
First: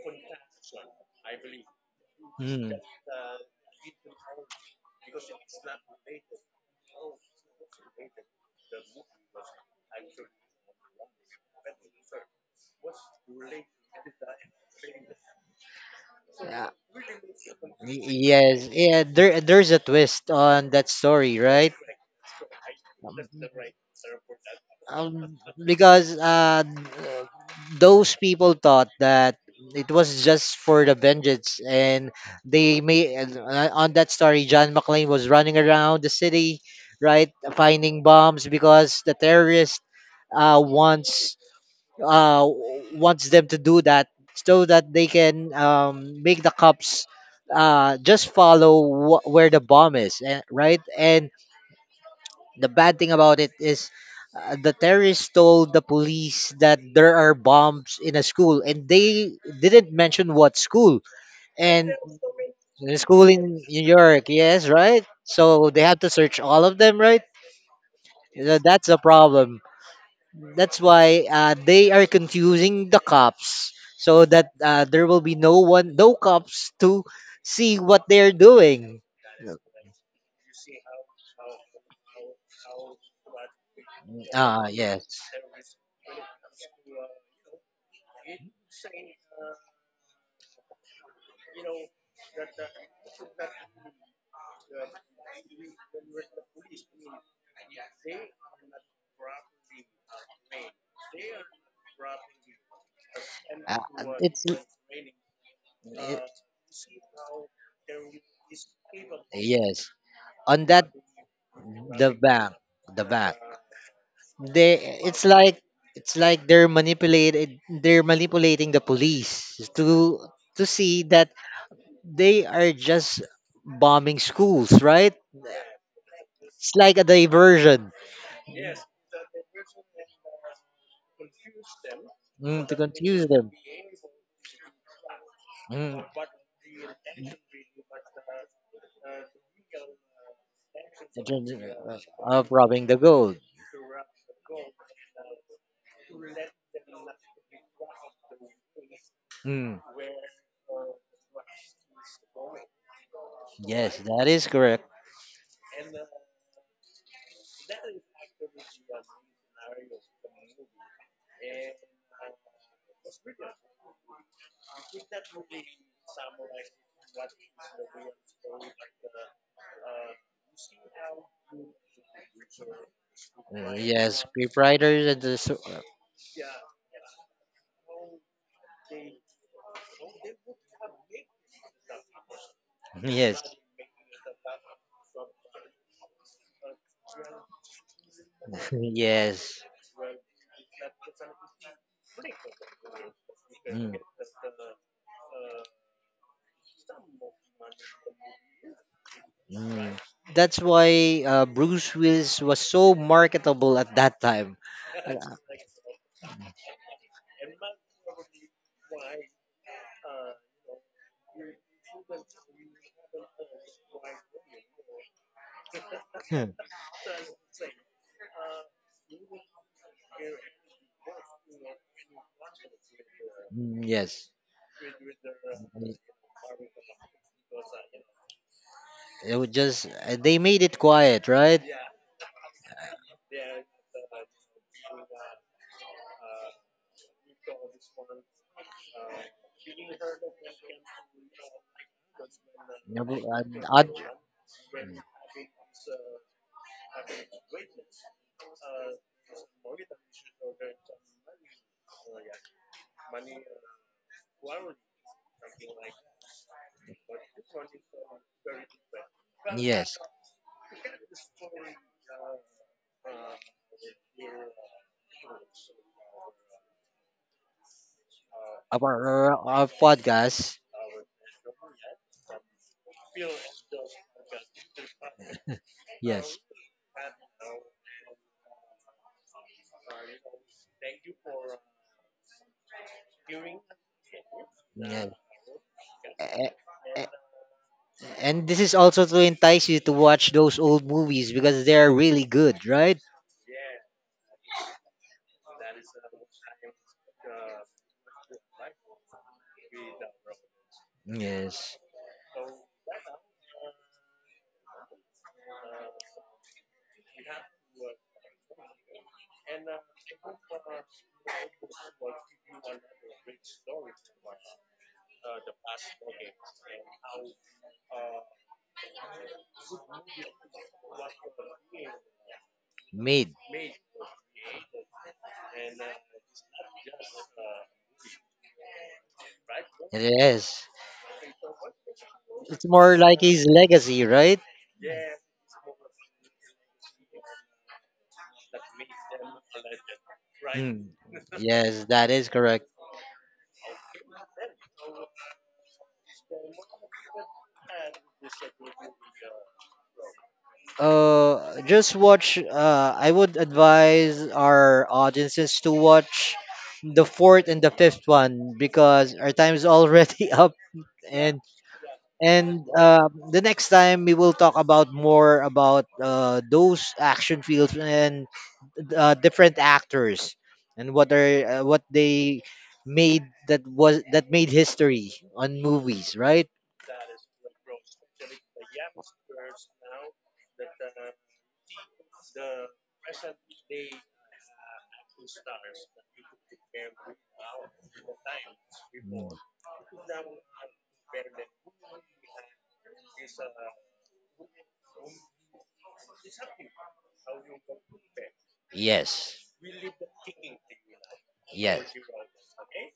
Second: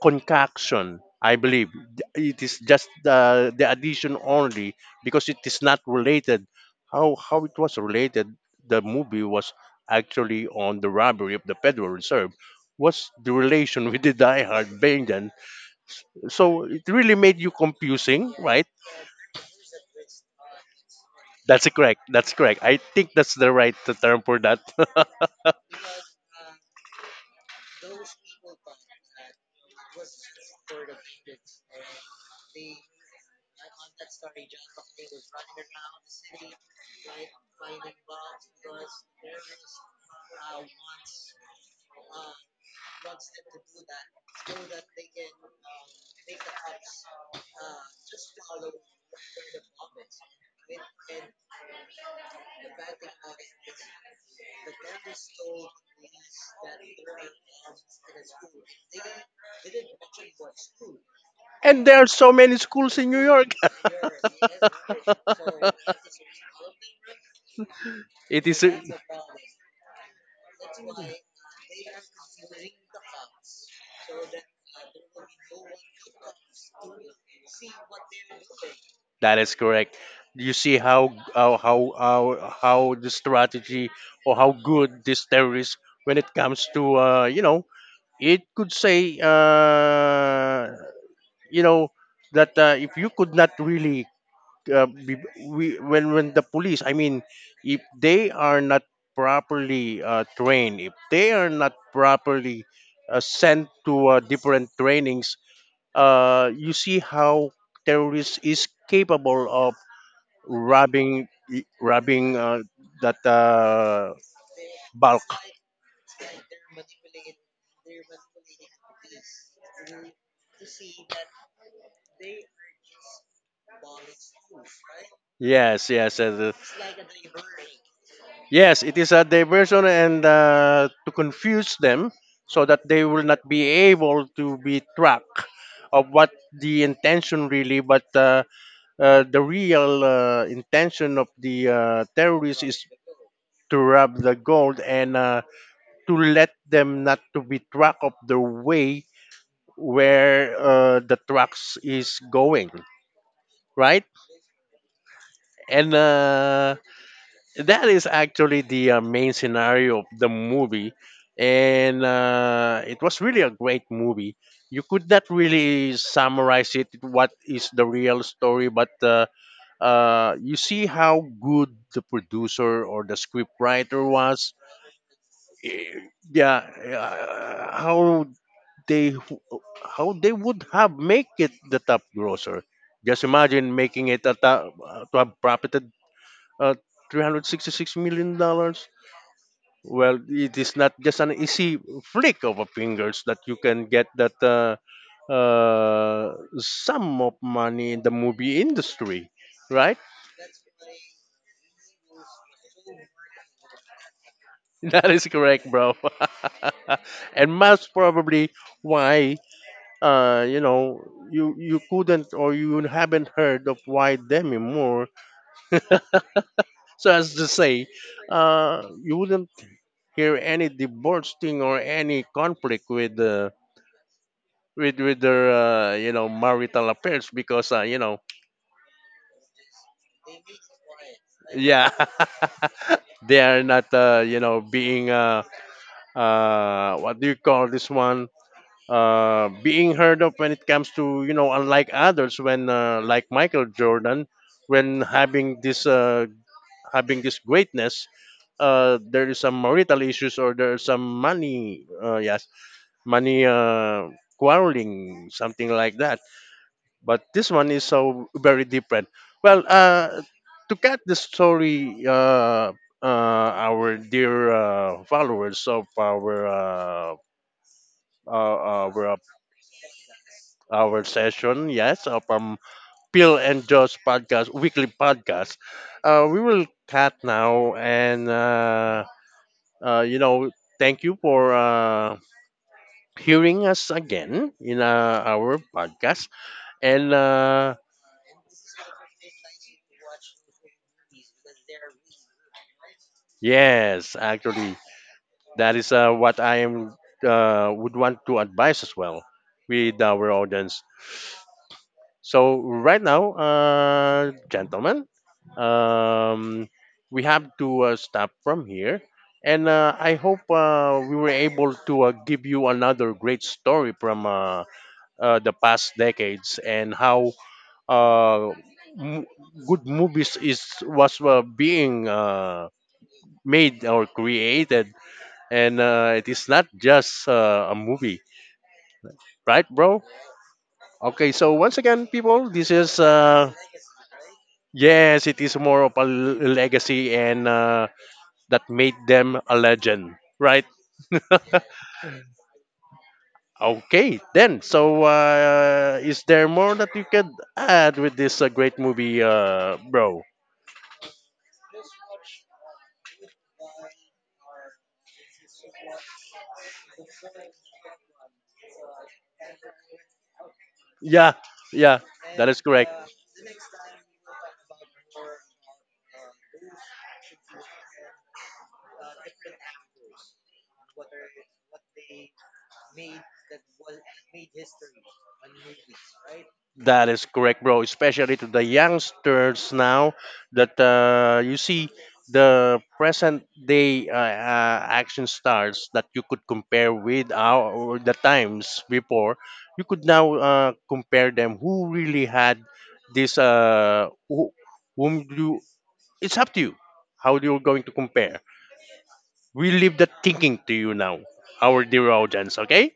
Speaker 1: concoction. I believe it is
Speaker 2: Hmm.
Speaker 1: just the addition only, because it is not related. How it was related? The movie was actually on the robbery of the Federal Reserve. What's the relation with the Die Hard Bangtan? So
Speaker 2: Yeah.
Speaker 1: it really made you confusing, right?
Speaker 2: Yes, yeah. There's a twist on that story,
Speaker 1: That's
Speaker 2: right?
Speaker 1: correct. That's correct. I think that's the right term for that.
Speaker 2: Um, because those people thought that it was just for the vengeance, and they may on that story, John McClane was running around the city, right, finding bombs because the terrorist uh, wants uh, wants them to do that so that they can make the cops just follow where the bomb is, eh, right? And the bad thing about it is the terrorists told the police that there are bombs in a school, and they didn't mention what school.
Speaker 1: And
Speaker 2: And
Speaker 1: there are so many schools
Speaker 2: the
Speaker 1: in New
Speaker 2: school
Speaker 1: York.
Speaker 2: in New York, yes, right? So they have to search all of them, right?
Speaker 1: It
Speaker 2: So
Speaker 1: is a-
Speaker 2: that's a problem. That's why they are confusing the cops so that there will be no one, no cops to see what they're doing.
Speaker 1: that is correct. You see how the strategy or how
Speaker 2: Ah,
Speaker 1: good
Speaker 2: yes.
Speaker 1: this terrorist when it comes to you know, it could say you know that if you could not really uh, be, when the police, I mean, if they are not properly trained, if they are not properly sent
Speaker 2: Uh,
Speaker 1: to
Speaker 2: it's
Speaker 1: different trainings,
Speaker 2: it,
Speaker 1: you see how terrorists is capable of
Speaker 2: yes. On that,
Speaker 1: robbing,
Speaker 2: the
Speaker 1: robbing
Speaker 2: bank, the
Speaker 1: that
Speaker 2: bank. They,
Speaker 1: bulk.
Speaker 2: it's like It's like they're manipulated. They're manipulating the police to see that they are just bombing schools, right?
Speaker 1: Yes, yes, yes,
Speaker 2: It's
Speaker 1: yes.
Speaker 2: like a diversion.
Speaker 1: Yes, it is a diversion and to confuse them so
Speaker 2: Mm, to
Speaker 1: that they will
Speaker 2: confuse
Speaker 1: not
Speaker 2: them
Speaker 1: be able to be tracked
Speaker 2: mm,
Speaker 1: of what the intention really, but the real intention
Speaker 2: in
Speaker 1: of
Speaker 2: terms of
Speaker 1: the terrorists is
Speaker 2: robbing the gold.
Speaker 1: to rob the gold, and to let them not to be track of the way
Speaker 2: Mm,
Speaker 1: where the trucks is going,
Speaker 2: yes,
Speaker 1: right?
Speaker 2: that is correct.
Speaker 1: And that is actually the main scenario of the movie, and it was really a great movie. You could not really summarize it what is the real story, but you see how good the producer or the scriptwriter
Speaker 2: Yes,
Speaker 1: was.
Speaker 2: proprietors and the
Speaker 1: Yeah, how they, how they would have make it the top grosser. Just
Speaker 2: yes,
Speaker 1: imagine making it a top, to have profited uh, 366 million dollars.
Speaker 2: yes.
Speaker 1: Well, it is not just an easy flick of a fingers that you can
Speaker 2: Mm,
Speaker 1: get that sum of money in the movie industry,
Speaker 2: mm.
Speaker 1: right?
Speaker 2: That's why Bruce Willis was so marketable at that time.
Speaker 1: That is correct, bro. and most probably why you know, you couldn't, or you haven't heard of why Demi Moore.
Speaker 2: Uh,
Speaker 1: So as to say, you wouldn't hear any divorce thing or any conflict with
Speaker 2: Mm, yes,
Speaker 1: with their
Speaker 2: it
Speaker 1: you know marital affairs, because you know,
Speaker 2: was just they made it quiet, right?
Speaker 1: yeah, they are not you know being what do you call this one, being heard of when it comes to you know, unlike others when
Speaker 2: Yeah, but,
Speaker 1: like
Speaker 2: uh,
Speaker 1: Michael
Speaker 2: oth-
Speaker 1: Jordan, when having this greatness, there is some marital issues, or there is some money, yes, money quarreling, something like that. But this one is so very different. Well,
Speaker 2: Yes,
Speaker 1: to cut the story, our dear followers of uh, our
Speaker 2: our podcast.
Speaker 1: our session, yes, of Pill and Josh podcast, weekly podcast.
Speaker 2: Yes.
Speaker 1: We will cut now. And. You know, thank you for hearing us again in
Speaker 2: Yeah.
Speaker 1: our podcast.
Speaker 2: A- a-
Speaker 1: And
Speaker 2: And this is also to entice you to watch those old movies because they are really good, right?
Speaker 1: yes, actually, that is what I am would want to advise as well with our audience.
Speaker 2: Yes.
Speaker 1: So right now, gentlemen, um, we have to stop from here. And I hope we were able to give you another great story from the past decades and how uh, m- good movies is was being
Speaker 2: Made.
Speaker 1: made or created, and it is not just a movie, right, bro?
Speaker 2: Yes.
Speaker 1: Okay, so once again, people,
Speaker 2: It's
Speaker 1: this is
Speaker 2: more like his legacy, right?
Speaker 1: yes, it is more of a legacy, and that made them a legend, right?
Speaker 2: Hmm. Yes, that is correct.
Speaker 1: Okay, then. So, is there more that you could add with this great movie, bro?
Speaker 2: Just watch. I would advise our audiences to watch the fourth and the fifth one because our time is already up,
Speaker 1: Yeah,
Speaker 2: and
Speaker 1: yeah, that is
Speaker 2: And
Speaker 1: correct.
Speaker 2: the next time we will talk about more about those action fields and different actors and what are what they made that made history on movies, right?
Speaker 1: That is correct, bro. Especially to the youngsters now that you see the present day action stars that you could compare with our or the times
Speaker 2: Mm.
Speaker 1: before. You could now compare them. Who really had this? Whom do? It's up to you. How you're going to compare?
Speaker 2: Yes.
Speaker 1: We leave that thinking to you now, our
Speaker 2: Yes.
Speaker 1: dear audience. Okay,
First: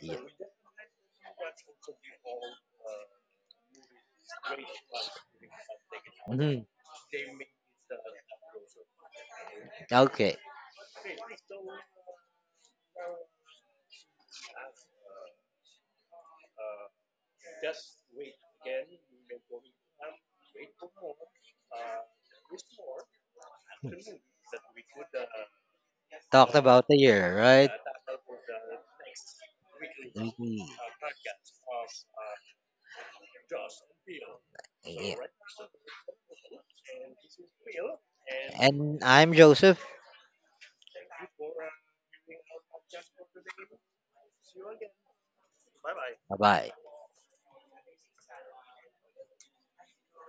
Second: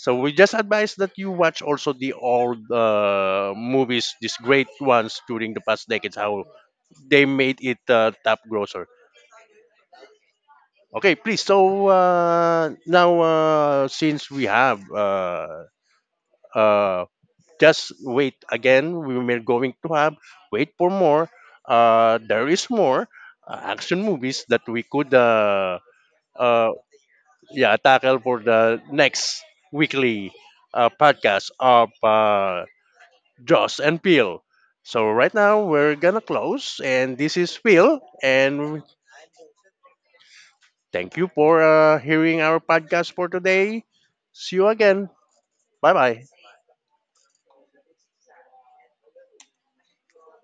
Speaker 2: Yeah.
Speaker 1: we just advise that you watch also the old movies, these great ones during the past decades, how
Speaker 2: Mhm.
Speaker 1: they made it top grosser.
Speaker 2: Okay.
Speaker 1: Okay, please. So now, since we have uh, just wait again, we are going to have wait for more. There is more action movies that we could
Speaker 2: Talked
Speaker 1: uh,
Speaker 2: about the year, right?
Speaker 1: yeah, tackle for the next weekly
Speaker 2: Mhm.
Speaker 1: podcast of Joss and Phil. So
Speaker 2: Yeah.
Speaker 1: right now we're gonna close, and this is Phil. And
Speaker 2: And I'm Joseph.
Speaker 1: Thank you for hearing our podcast for today. See you again. Bye bye.
Speaker 2: Bye bye.